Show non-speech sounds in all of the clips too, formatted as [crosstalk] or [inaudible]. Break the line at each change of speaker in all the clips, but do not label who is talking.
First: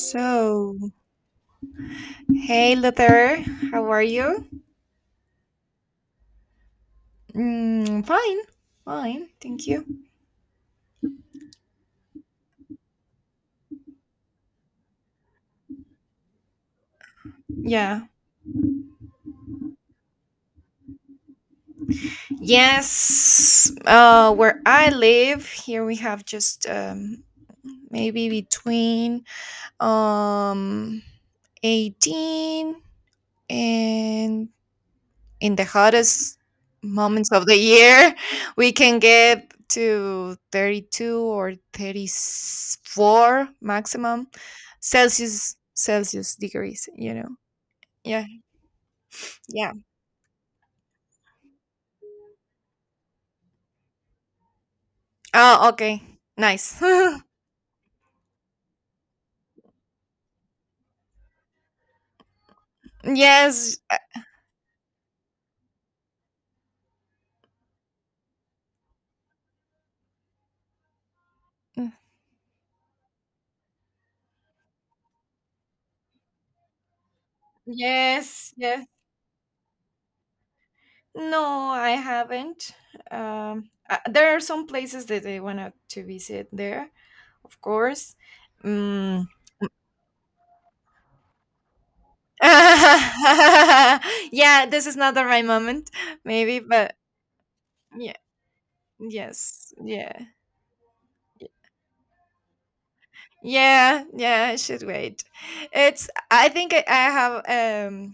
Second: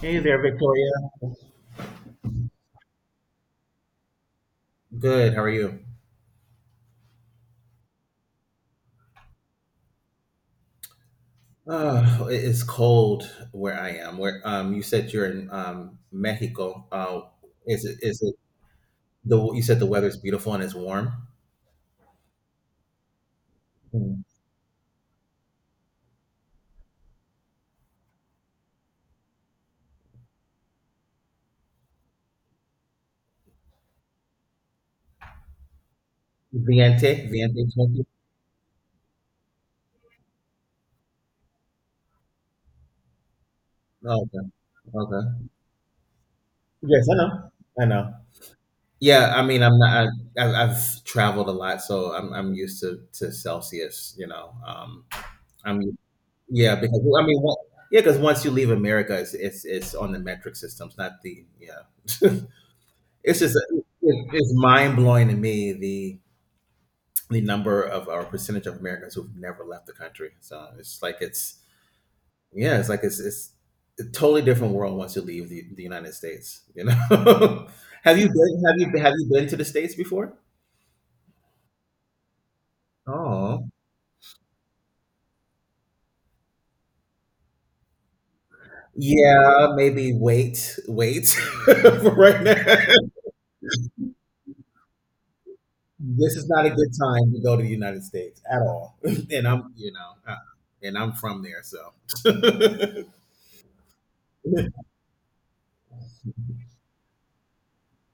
Hey there, Victoria.
hey Luther, how are you?
Good. How are you?
Fine, fine. Thank you.
Oh, it is cold where I am. Where you said you're in Mexico. Is it
Yeah.
is it the you said the weather's beautiful and it's warm?
Yes. Where I live, here we have just maybe between um, 18 and in the hottest
Viente,
moments of the
viente 20.
year [laughs] we can get to 32 or 34
Oh,
maximum
okay, okay.
celsius degrees
Yes,
you
I
know
know. I know.
Yeah,
Yeah, I mean,
yeah.
I'm not. I, I've traveled a lot, so I'm used to Celsius.
Oh,
I'm
okay.
yeah
Nice.
because
[laughs]
I mean, what, yeah, because once you leave America, it's on the metric system. It's not the yeah. [laughs] It's just
Yes,
it's mind blowing to me the number of our percentage of Americans who've never left the country. So it's like it's
uh,
yeah, it's like it's a totally different world once you leave the United States. You know, [laughs]
yes, yes,
have you been to the states before?
no, I haven't.
Oh,
There are some places that I want to visit there, of course.
yeah, maybe wait, wait [laughs] for right now.
[laughs] Yeah, this is not the right moment,
This is
maybe,
not a good
but
time to go to the United
yeah,
States at all. [laughs] And
yes,
I'm,
yeah.
and I'm from
y-
there, so.
Yeah, yeah, I
[laughs]
should wait. It's I think I have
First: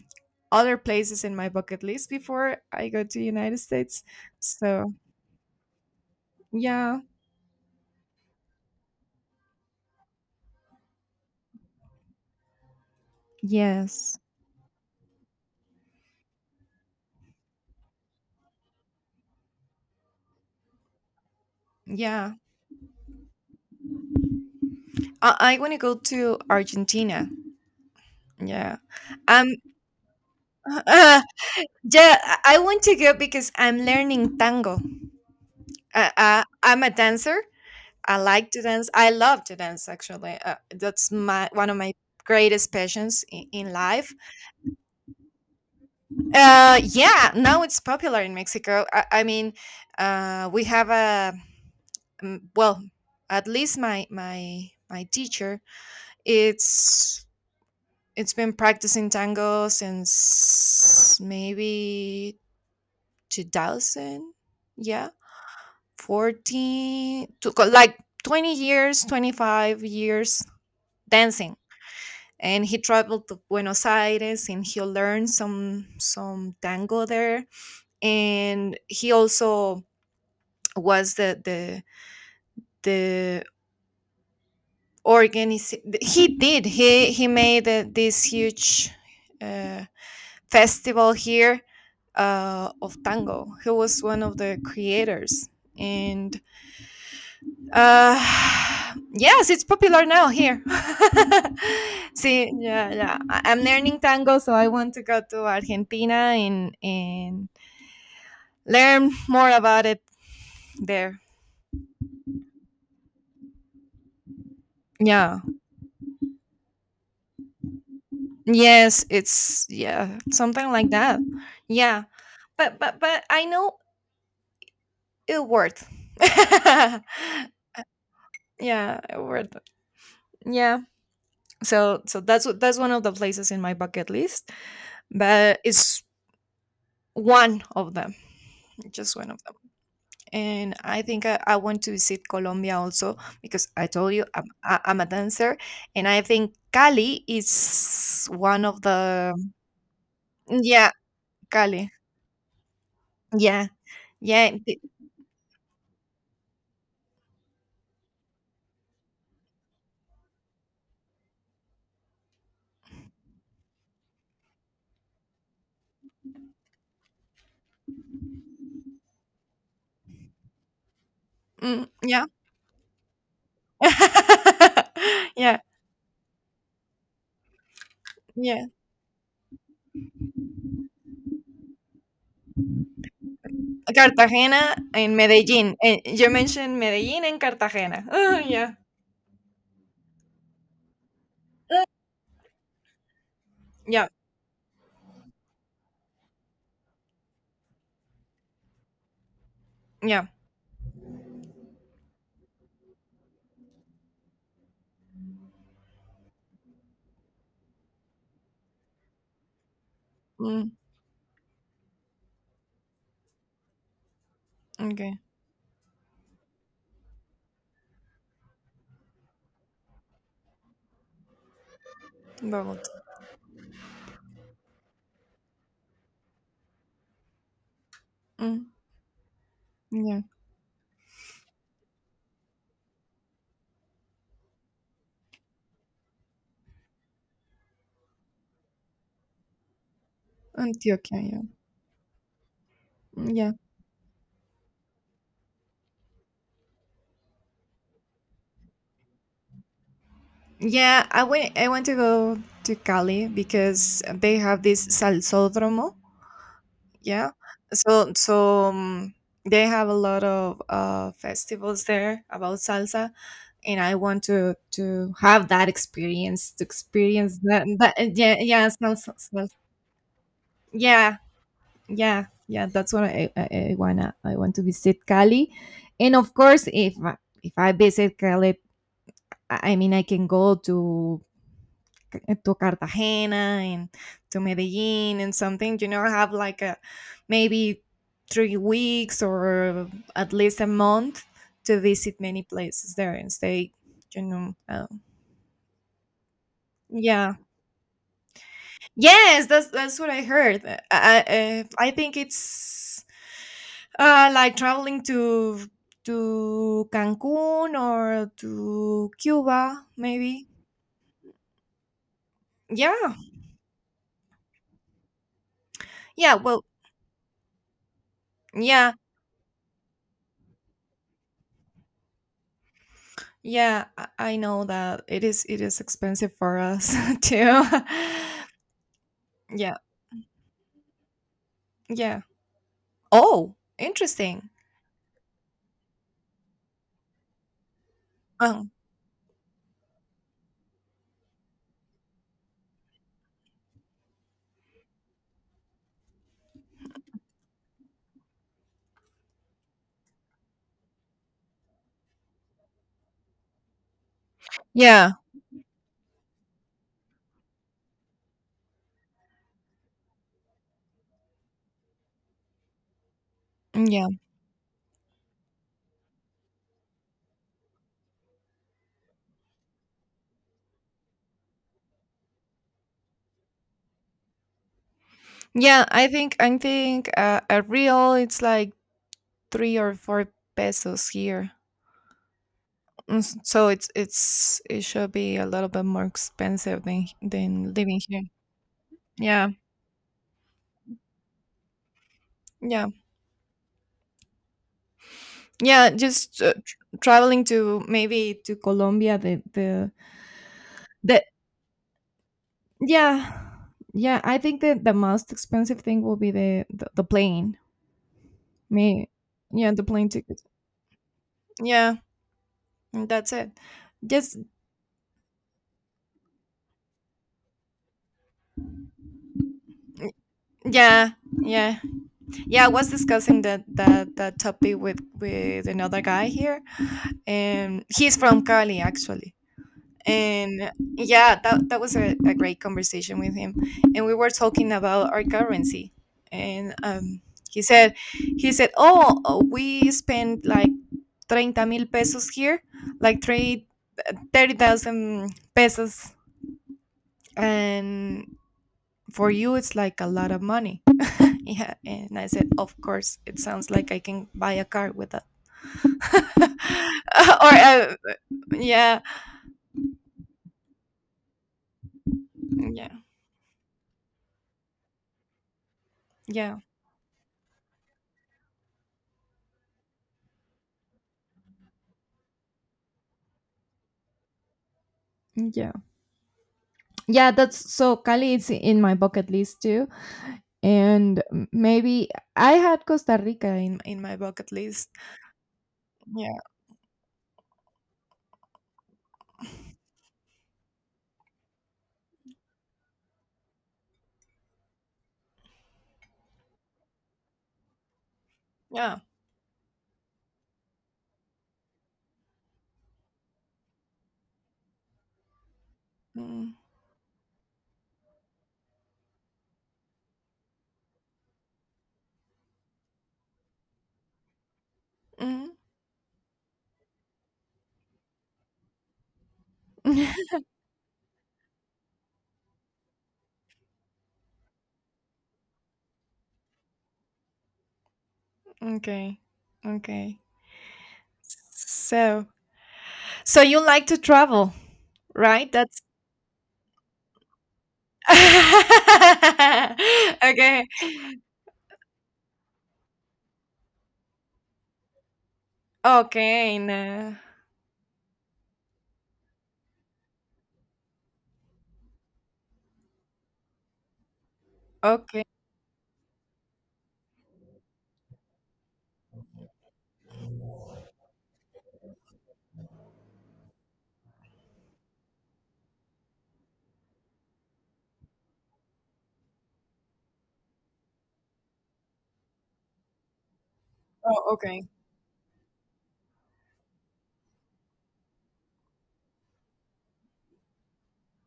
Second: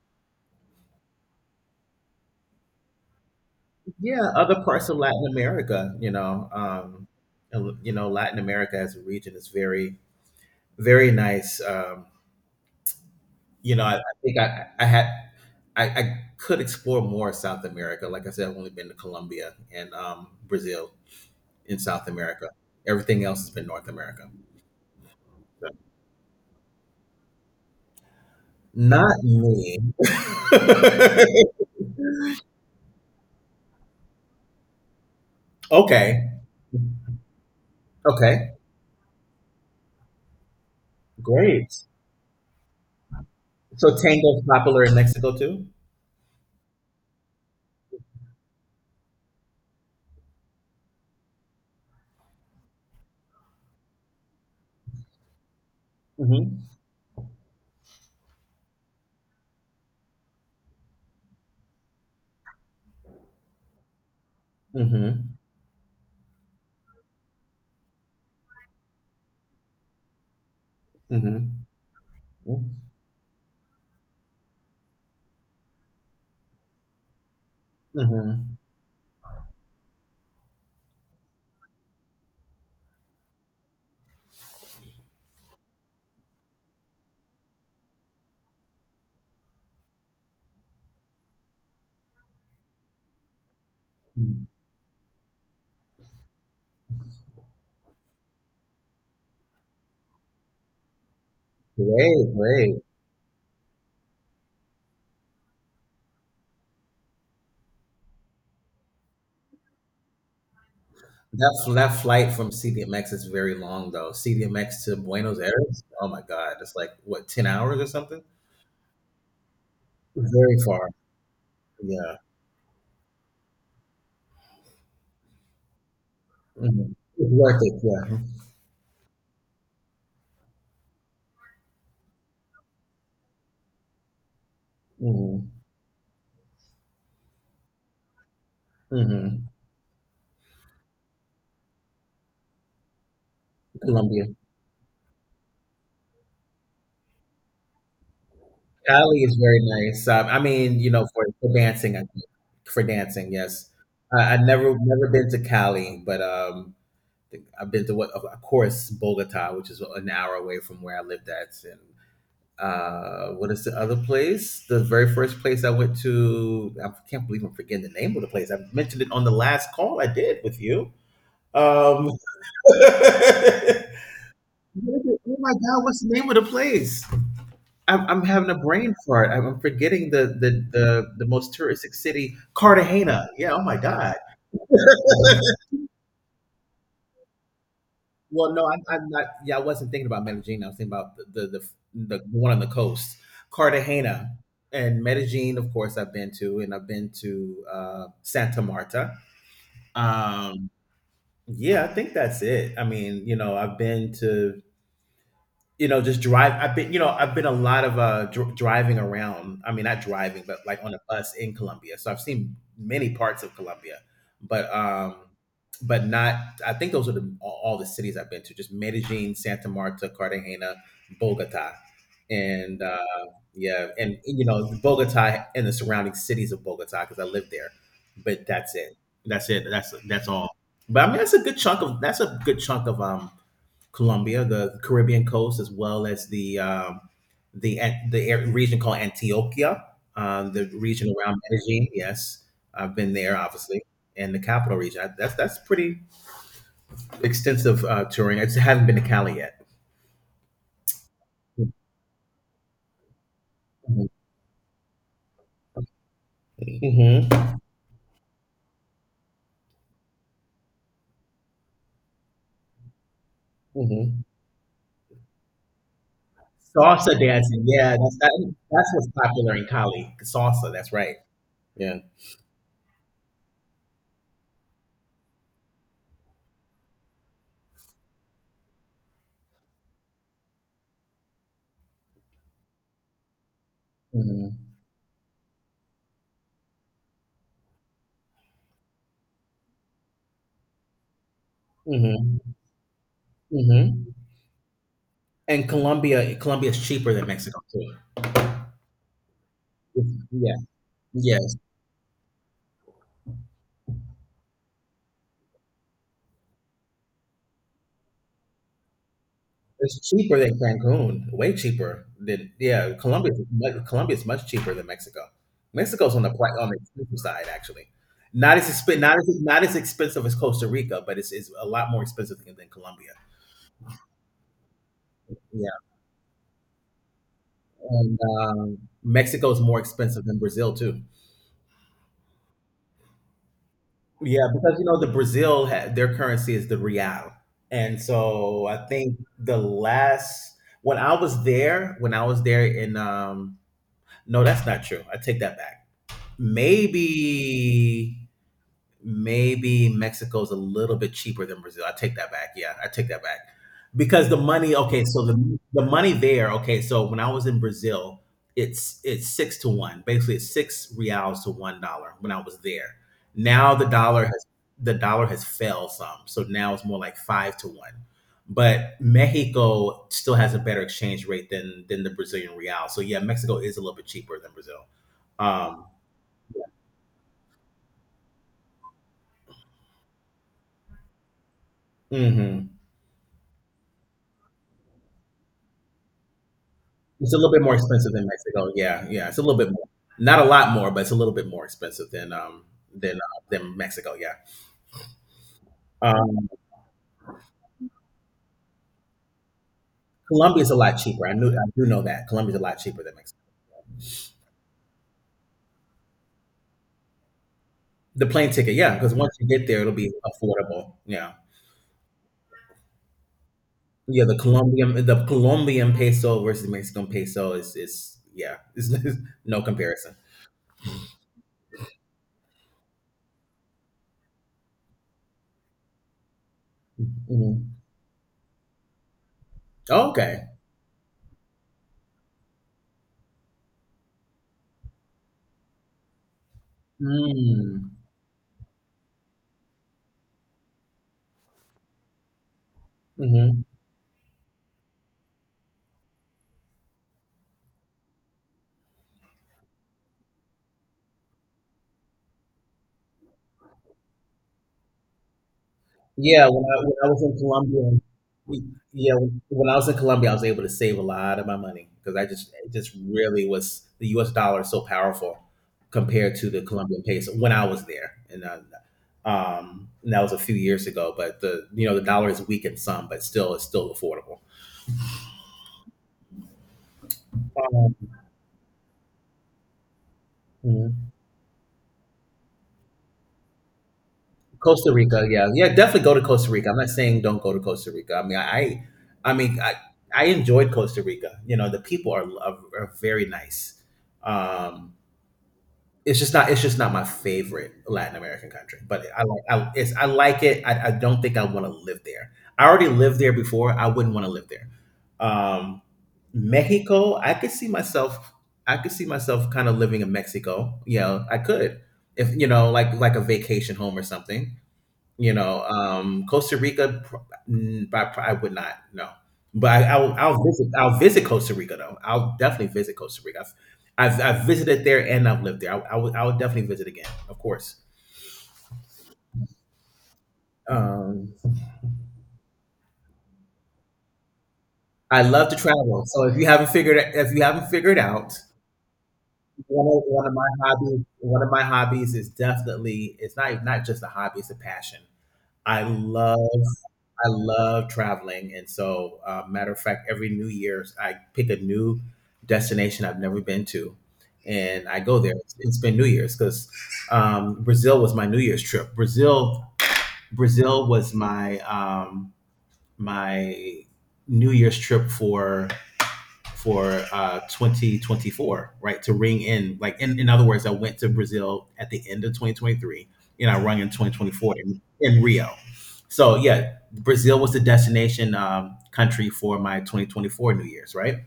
other places in my bucket list before I go to United States.
Yeah, other parts
So,
of Latin America,
yeah.
and, you know, Latin America as a region is very, very nice. You know, I, I
Yes.
think I, I had, I could explore more South America. Like I said, I've only been to Colombia and Brazil in South
Yeah.
America. Everything else has been North America.
I
So,
want to go to Argentina. Yeah.
not
Um
me.
[laughs] yeah, I want to go because I'm learning tango.
[laughs] Okay.
I'm a dancer. I like
Okay.
to dance. I love to dance, actually. That's my one
Great.
of my greatest passions in
So
life.
tango is popular in Mexico too.
Yeah, now it's popular in Mexico. I mean, we have a well, at least my teacher.
Mm-hmm.
It's it's been practicing tango since maybe 2000. Yeah,
Mm-hmm.
14 to like 20 years, 25 years dancing,
Mm-hmm.
and he traveled to Buenos Aires and he learned some tango there,
Mm-hmm.
and he also was the organiz he did he made this huge uh, festival here, of tango. He was one of the creators, and Uh, [sighs] yes, it's popular now here. [laughs]
Great,
See,
great.
yeah, yeah. I'm learning tango, so I want to go to Argentina and learn more about it there.
That flight from CDMX is very long though. CDMX to Buenos
Yeah.
Aires. Oh my God, it's like what, 10 hours or something?
Yes, it's yeah,
Very
something like
far.
that. Yeah.
Yeah.
But I know it worked. [laughs]
Mhm.
Yeah,
It's worth it. Yeah.
it worked. Yeah. So that's that's one of the places in my bucket list,
Hmm.
but it's one of them, just one of
Hmm.
them. And I think I want to visit Colombia also, because I told
Colombia.
you I'm a dancer, and I think Cali is one of
Cali
the
is very nice. I
mm,
mean, you
yeah,
know, for
Cali,
dancing, I think. For dancing,
yeah,
yes. I, I've
yeah,
never never been to Cali, but I've been to what, of course, Bogota, which is an hour away from where I lived at, and what is the other place, the very first place I went to? I can't believe I'm forgetting the name of the place. I mentioned it on the last call I did with you.
mm,
um
yeah.
[laughs] oh
[laughs]
my
Yeah,
God, what's the name of the place? I'm having a
yeah.
brain fart. I'm forgetting the most touristic city. Cartagena, yeah, oh my God.
Cartagena and Medellin, and you mentioned Medellin and Cartagena. [laughs] Oh,
Well, no,
yeah,
I'm not. Yeah, I wasn't thinking about Medellin. I was thinking about the one on the coast,
yeah,
Cartagena, and Medellin. Of course, I've been to, and I've been to Santa Marta.
yeah.
Um, yeah, I think that's it. I mean, you know, I've been to you know, just drive. I've been, you know, I've been a lot of driving around. I mean, not driving, but
Mm,
like on a bus in Colombia. So I've seen many parts of Colombia, but um,
okay.
but not. I think those are the all the cities I've been to: just Medellin, Santa Marta, Cartagena, Bogota, and
Bogota.
yeah, and you know, Bogota and the surrounding cities of Bogota because I lived there. But
Mm,
that's it. That's it.
yeah.
That's all. But I mean, that's a good chunk of, that's a good chunk of Colombia, the Caribbean coast, as well as the region called Antioquia, the region
Antioquia,
around
yeah.
Medellin. Yes, I've been
Mm,
there,
yeah.
obviously, and the capital region. I, that's pretty extensive touring. I just haven't been to Cali yet.
Yeah, I went. I want to go to Cali because they have this salsódromo.
Hmm.
Yeah, so they have a lot of festivals there about salsa, and I
Hmm.
want to have that experience. To
Salsa
experience
dancing,
that,
yeah,
that
that's
yeah,
that,
yeah,
that's what's
salsa, salsa.
popular in Cali. Salsa, that's
Yeah,
right. Yeah.
yeah, yeah. That's what I wanna. I want to visit Cali, and of course, if if I visit Cali, I mean, I can go to Cartagena and to
Hmm.
Medellin and something, have like a maybe 3 weeks or at least a month to visit
Hmm.
many places there and stay,
Hmm.
you know. Uh,
And Colombia, Colombia is cheaper than
yeah.
Mexico too.
Yes, that's what I
Yeah,
heard.
yeah.
I think it's like traveling to Cancun or to Cuba,
It's cheaper
maybe.
than Cancun, way cheaper than yeah.
Yeah.
Colombia, Colombia is much cheaper than Mexico. Mexico's on
Yeah. Well.
on the expensive side actually. Not as
Yeah.
not as not as expensive as Costa Rica, but it's a lot more expensive than Colombia.
Yeah, I know that it is it
Yeah,
is expensive for us [laughs] too.
and
[laughs]
Mexico is
Yeah,
more expensive than Brazil too.
yeah. Oh,
Yeah,
interesting.
because you know the Brazil their currency is the real, and so
Um,
I think the last when I was there, when I was there in no, that's not true. I take that back. Maybe maybe Mexico's a little bit cheaper than Brazil. I take that back. Yeah, I take that back. Because the money, okay,
yeah,
so the money there, okay, so when I was in Brazil, it's 6-1. Basically it's 6 reals to $1 when I was there. Now
yeah,
the dollar has fell some. So now it's more like 5-1. But Mexico still has a better exchange rate than the Brazilian real. So yeah, Mexico is a little bit cheaper than Brazil.
yeah.
Um
I think a real it's like 3 or 4 pesos here.
mhm.
So it should be a little bit more expensive than
It's a little bit
than
more
living
expensive
here.
than Mexico. Yeah, yeah, it's a
Yeah,
little bit more. Not a lot more, but it's a little bit more expensive
yeah,
than Mexico. Yeah,
yeah. Just
um,
traveling to maybe to Colombia, the the
Colombia's a lot
the
cheaper. I knew I do know that Colombia's a lot cheaper than Mexico.
Yeah. Yeah, I think that the most expensive thing will be the plane.
The plane ticket, yeah,
Me,
because once you get
yeah,
there,
the
it'll
plane
be
ticket.
affordable. Yeah,
Yeah, and that's it.
yeah. The
Just
Colombian the Colombian peso versus the Mexican peso is yeah, [laughs] is, no comparison.
yeah, yeah, yeah. I was discussing that topic with another guy here,
Mhm.
and he's from Cali, actually.
Okay.
And yeah, that was a great conversation with him, and we were talking about our currency, and he
Mm-hmm.
said he said, "Oh, we spend like 30 mil pesos here, like
Mm-hmm.
three, 30,000 pesos. And for you, it's like a lot of money." Yeah. And I said, "Of course, it sounds like I can buy a car with that."
Yeah, when I was in
[laughs] Or,
Colombia, we-
yeah,
yeah, when I was in Colombia, I was able to save a lot of my money because I just it
yeah,
just really was the U.S. dollar is so powerful compared to
yeah,
the Colombian peso when I was there, and that was a few years ago. But the you know the dollar is weakened some, but still it's still affordable.
yeah. Yeah, that's, so Cali is in my bucket list too.
Um,
And maybe I had Costa Rica in my bucket list.
Costa Rica, yeah, yeah, definitely go to
Yeah,
Costa Rica. I'm not saying don't go to Costa Rica. I mean, I mean, I enjoyed Costa Rica. You know, the people are very nice. Um, it's just not my favorite Latin American country,
yeah.
but I like I, it's, I like it. I don't think I want to live there. I already lived there before. I wouldn't want to live there. Um,
Mm,
Mexico, I could see myself. I could see myself kind of living in Mexico. You know, I could if you know, like a vacation home or something you
mm.
know, Costa Rica, mm, but I, I would not. No, but I,
[laughs]
I'll visit. I'll visit Costa Rica though. I'll definitely visit Costa Rica. I've visited there and I've lived there. I, I would definitely visit again, of course.
Okay, okay.
Um,
So, So, you like to travel,
I love
right?
to
That's
travel. So if you haven't figured out
[laughs]
one of my
okay.
hobbies, one of my hobbies is definitely it's not not just a hobby, it's a passion. I love
Okay. No.
I love traveling, and so matter of fact, every New Year's I pick a new destination I've never been to, and I go
Okay.
there. It's been New Year's because Brazil was my New Year's trip. Brazil, Brazil was my my New Year's trip for 2024, right? To ring in, like, in other words, I went to Brazil at the end of 2023 and I rung in
Oh,
2024
okay.
in Rio. So, yeah, Brazil was the destination country for my 2024 New Year's, right?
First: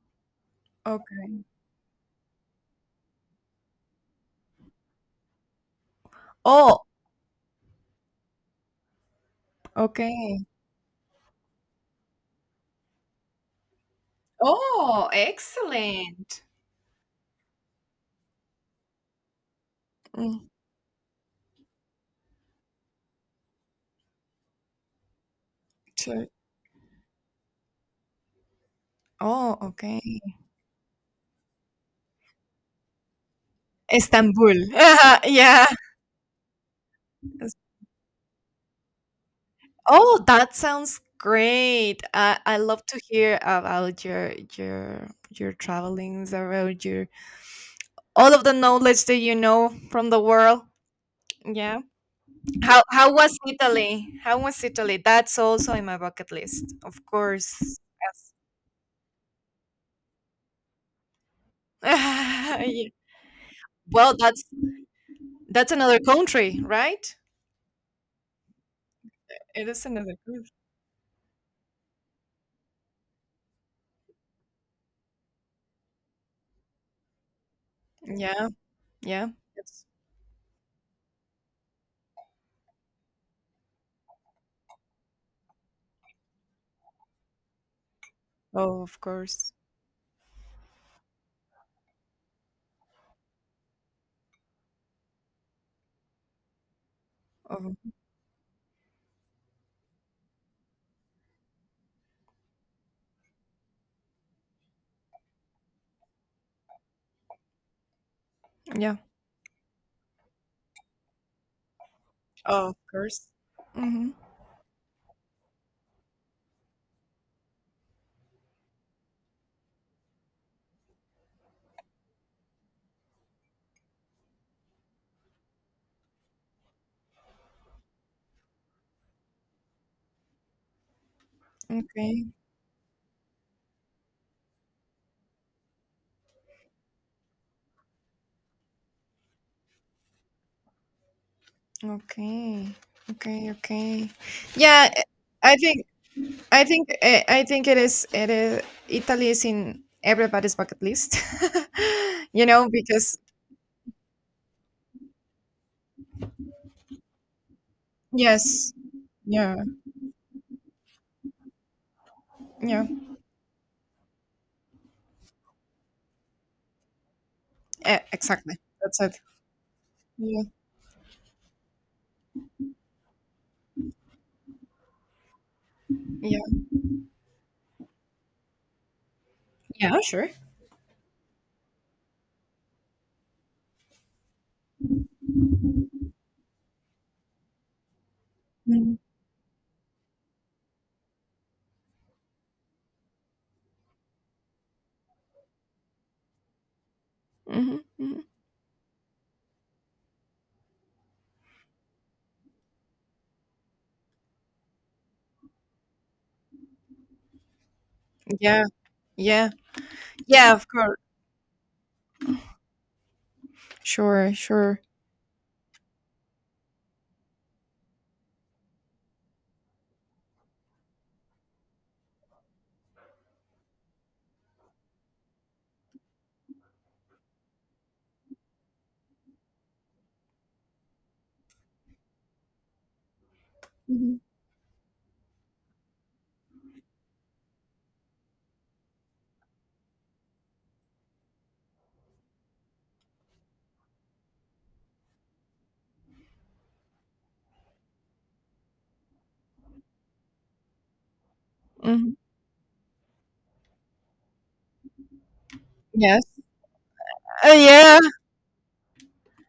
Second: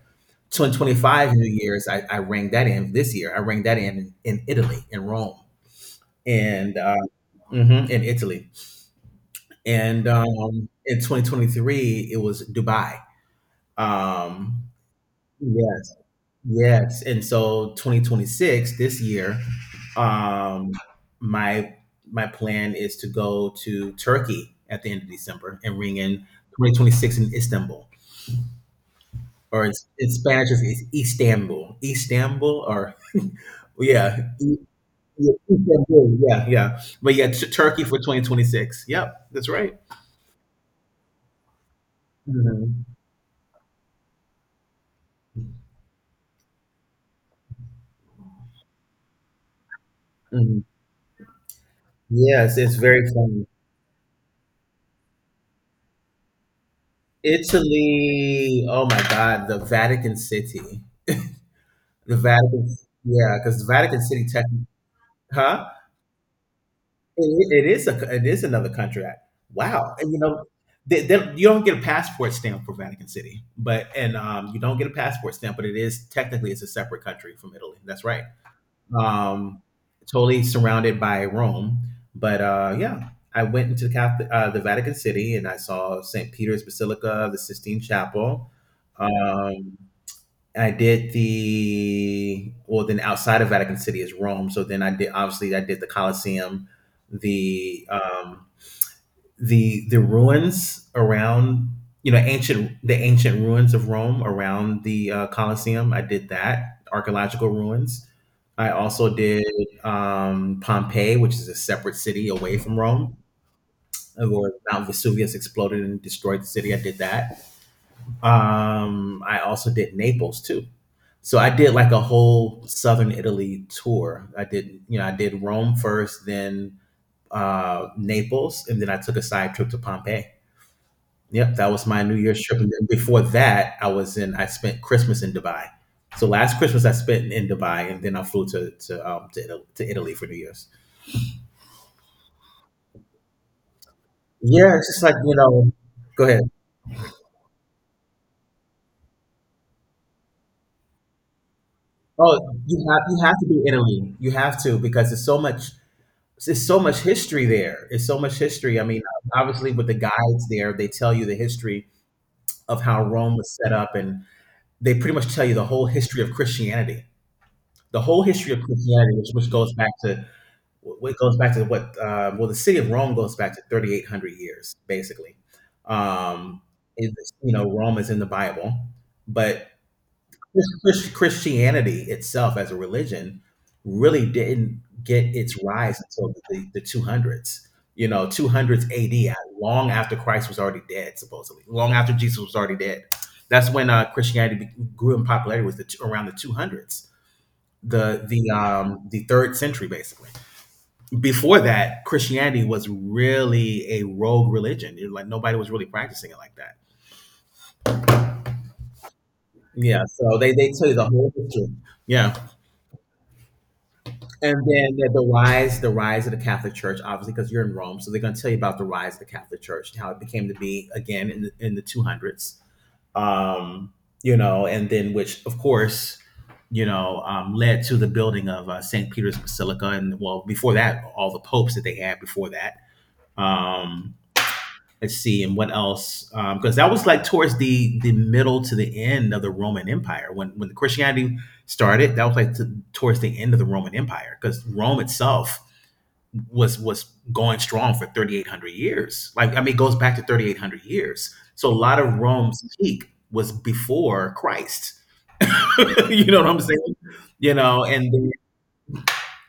2025
Okay.
New Year's, I rang that in this year. I rang that in Italy, in Rome, and
Oh,
mhm, in Italy. And
okay.
in 2023, it was Dubai. Um,
Oh,
yes,
excellent.
Yes, and so 2026 this year,
Mm,
um, my my plan is to go to Turkey at the end of December and ring in
so-
2026 in Istanbul,
oh,
or
okay.
in Spanish it's Istanbul, Istanbul, or yeah,
Istanbul. [laughs]
yeah,
Yeah.
Istanbul, yeah, yeah. But yeah, Turkey for 2026. Yep, that's right.
Oh, that sounds great. I
Mhm.
love to hear about your travelings, about your all of the knowledge that you know from the world.
Mhm.
Yeah.
Yes, it's
How
very
how was
funny.
Italy? How was Italy? That's also in my bucket list, of course. Yes.
Italy. Oh my God, the Vatican City. The
[laughs]
Vatican,
Yeah.
yeah, because the Vatican
Well,
City,
that's
huh?
that's another country, right?
It is a, it is another country.
It is
Wow, and
another
you know,
country.
you don't get a passport stamp for Vatican City, but and you don't get a passport stamp, but it is technically it's a separate country from Italy. That's right.
Yeah, yeah.
Um,
It's,
totally surrounded by Rome, but yeah, I went into the Catholic, the Vatican City, and I saw St. Peter's Basilica, the Sistine Chapel.
oh, of course.
Um, and I did the well. Then outside of Vatican City is Rome. So then I did obviously I did the Colosseum,
Oh,
the um, the ruins around you know ancient the ancient ruins of Rome around the Colosseum. I did that archaeological ruins. I
yeah.
also did Pompeii, which is a separate city away
Oh, of
from Rome,
course. Mm-hmm.
where Mount Vesuvius exploded and destroyed the city. I did that. I also did Naples too. So I did like a whole southern Italy tour. I did, I did Rome first, then Naples, and then I took a side trip to Pompeii. Yep, that was my New
Okay.
Year's trip. And then before that, I was in. I spent Christmas in Dubai. So last Christmas I spent in Dubai, and then I flew to Italy, to Italy for New Year's.
Okay. Okay. Okay.
Yeah, it's
Yeah,
just like you
I
know.
think
Go ahead.
I think it is Italy is in everybody's bucket list. [laughs] You
Oh,
know,
you have
because
you have to do Italy. You have to because there's so much. It's so much history there. It's so much
yes,
history. I mean,
yeah,
obviously, with the guides there, they tell you the history of
yeah,
how Rome was set up, and they pretty much tell you the whole history of Christianity.
e
The whole history
exactly.
of
That's it.
Christianity, which goes back to
Yeah,
what goes back to what? Well, the city of Rome goes back to 3,800 years, basically.
yeah,
Um, it, you know, Rome is in the Bible, but
yeah, yeah, sure.
Christianity itself as a religion really didn't get its rise until the 200s, you know, 200s
Mm-hmm.
AD, long after Christ was already dead, supposedly, long after Jesus was already dead. That's when grew in popularity, was around the 200s,
Mm-hmm.
the third century, basically. Before that, Christianity was really a rogue religion. It, like nobody was really practicing it like that.
Yeah, yeah,
Yeah, so
yeah,
they
of
they tell you
course.
the whole history. Yeah.
Sure,
And
sure.
then the rise of the Catholic Church, obviously, because you're in Rome, so they're going to tell you about the rise of the Catholic Church and how it became to be again in the 200s. Um, and then which, of course, led to the building of St. Peter's Basilica, and well, before that, all the popes that they had before that.
Hmm,
Um, let's see, and what else, because that was like towards the middle to the end of the Roman Empire when Christianity started. That was like towards the end of the Roman Empire, because Rome itself was going strong for 3,800 years. Like, I mean, it goes back to 3,800 years, so a lot
hmm.
of Rome's peak was before Christ. [laughs] You
Yes.
know what I'm saying? You know,
Yeah,
and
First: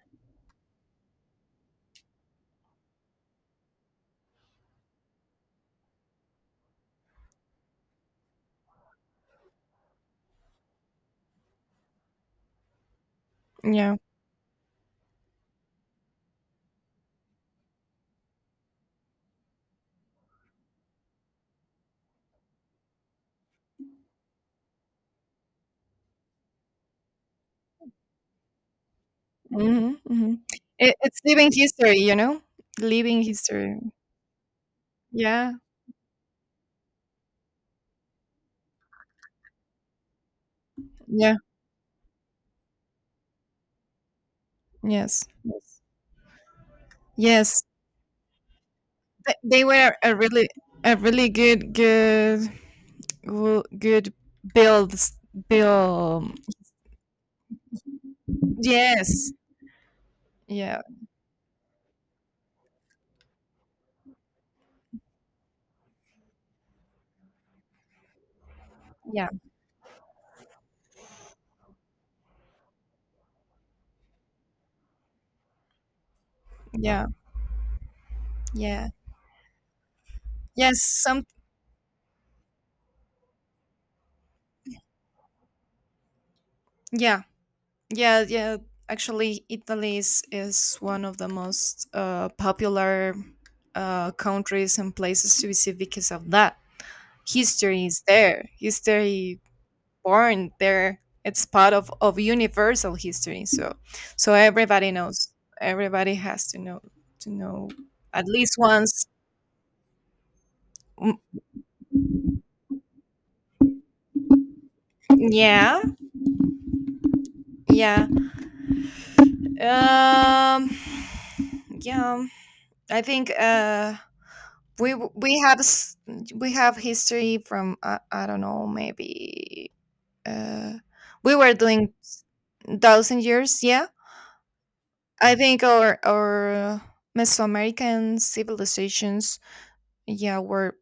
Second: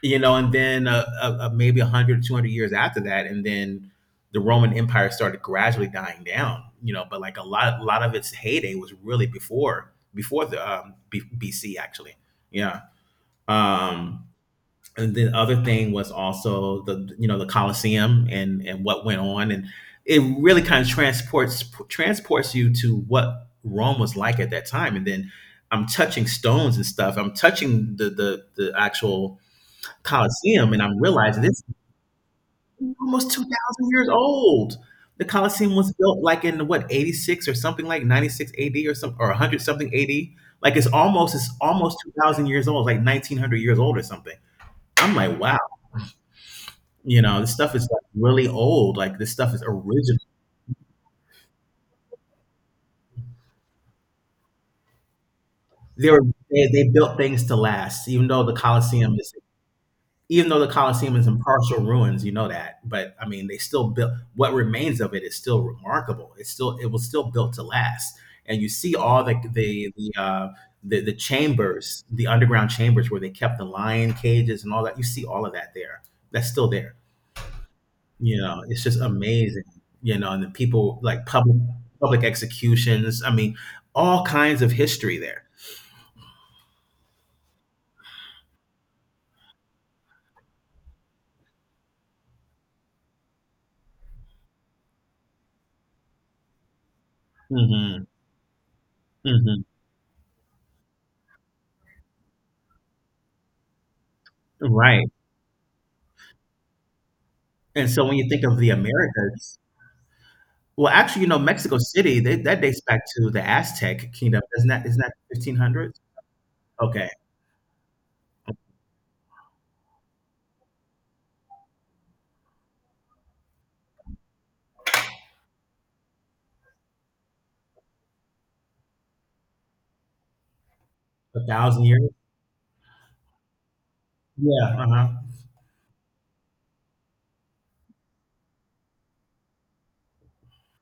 you know, and then maybe 100, 200 years after that, and then the Roman Empire started gradually dying down. You know, but like a lot of its heyday was really before the BC actually. Yeah.
yeah.
Um, and the other thing was also, the you know, the Colosseum and what went on, and it really kind of transports you to what Rome was like at that time, and then. I'm touching stones and stuff. I'm touching the actual
Hmm, hmm.
Coliseum, and
It,
I'm
it's
realizing
living
this is
history, you know? Living
almost
history.
2,000 years old. The
Yeah,
Coliseum was built like in, what, 86 or something, like 96 AD or some, or 100 something AD. Like it's almost,
yeah,
it's almost 2,000 years old, like 1,900 years old or something. I'm
yes,
like, wow,
yes.
you know, this
Yes,
stuff is like really old. Like this
Th-
stuff is
they were a
original.
really, a really good build, s-
They were,
build.
they built things to last, even though the Coliseum
Yes,
is. Even though the
yeah.
Colosseum is in partial ruins, you know that, but I mean, they still built. What remains of it is still remarkable. It was still built to last, and you see all
Yeah.
the chambers, the underground chambers where they kept the lion cages and all that. You see all of that there. That's still there.
Yeah,
You know, it's
yeah,
just amazing. You know, and the
yes.
people,
Some,
like, public executions. I mean, all kinds of history there.
yeah, yeah, yeah. Actually, Italy is one of the most popular countries and places to visit because of that. History is
Hmm,
there. History
hmm.
born there. It's part of universal history. So, everybody
Right.
knows. Everybody has to know
And so when
at
you think
least
of the
once.
Americas. Well,
Mm,
actually, you know, Mexico City, that dates back to the Aztec kingdom. Isn't that
yeah,
1500s? Okay,
yeah. Um, yeah. I think. We w- we have s- we have history from I don't know, maybe uh, we
a
were
thousand
doing
years.
thousand years, yeah.
Yeah. Uh huh.
I think our Mesoamerican civilizations, yeah, were,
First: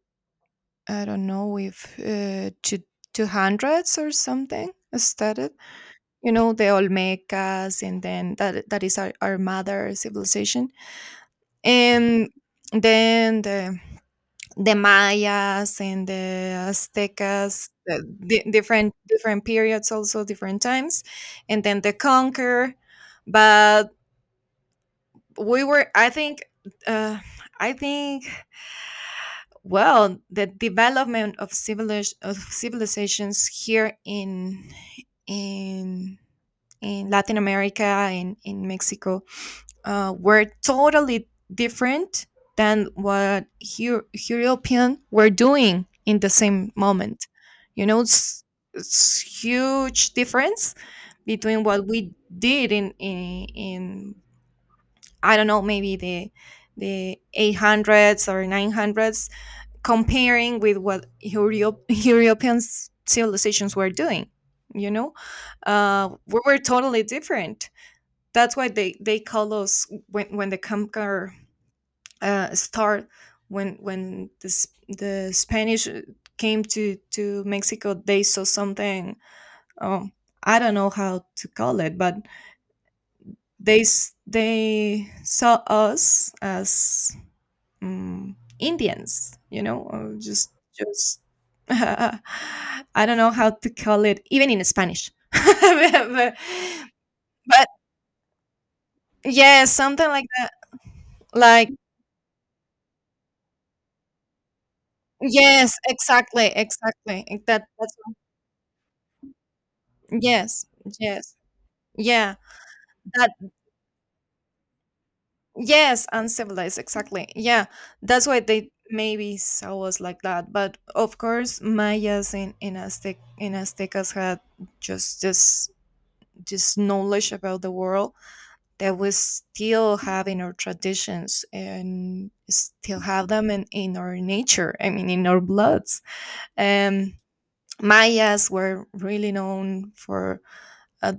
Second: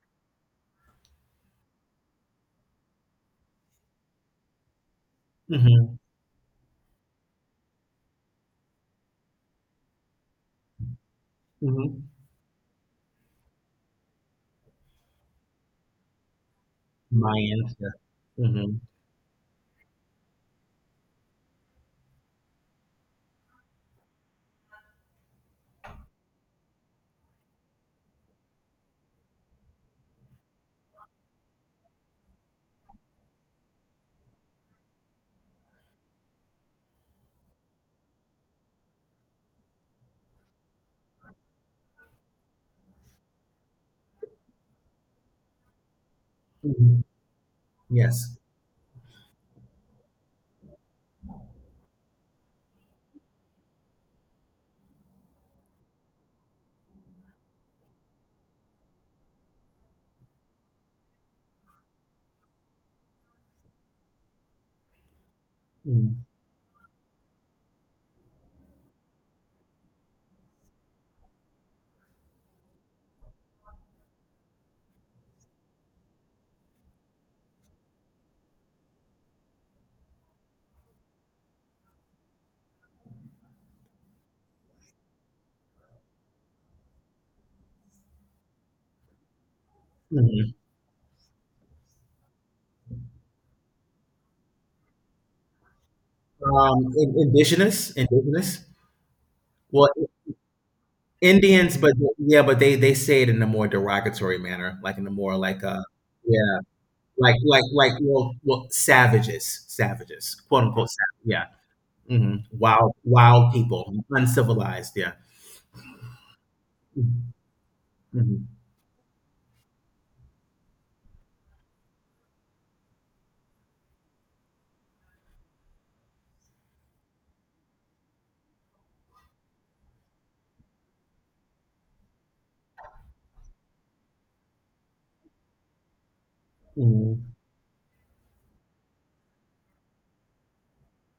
I don't know if two hundreds or something, started,
Mm-hmm.
you know, the Olmecas, and then that is our mother civilization.
Mm-hmm.
And then the Mayas and the Aztecas,
Mayans. Yeah.
the, di-
Mm-hmm.
different different periods, also different times, and then the conquer. But we were, I think, uh, I think, well, the development of of civilizations here in in Latin America and in Mexico were totally different than what European were doing in the same
Hmm.
moment. You know,
Yes.
it's huge difference between what we did in I don't know, maybe the 800s or 900s, comparing with what European civilizations were doing. You know,
Mm-hmm.
we were totally different. That's why they call us when the conquer start, when the Spanish came to Mexico. They saw something. Um, I don't know how to call it, but they saw us as Indians. You know, or
Mm-hmm.
just. [laughs] I don't know how to call it, even in Spanish. [laughs] but, but
Indigenous, indigenous.
yes,
Well,
something like that. Like
Indians, but yeah, but they say it in a more derogatory manner, like in a more like
yes,
uh,
exactly,
yeah,
exactly. That
like,
that's,
well, savages, savages, quote
yes,
unquote,
yes,
yeah,
yeah,
hmm,
that
wild people, uncivilized, yeah.
yes, uncivilized, exactly. Yeah, that's why
Mhm.
they maybe saw us like that. But of course, Mayas in Aztecas had just this knowledge about the world that we still have in our traditions and still have them in our nature. I mean, in our bloods. Um,
Mhm.
Mayas were really known for uh,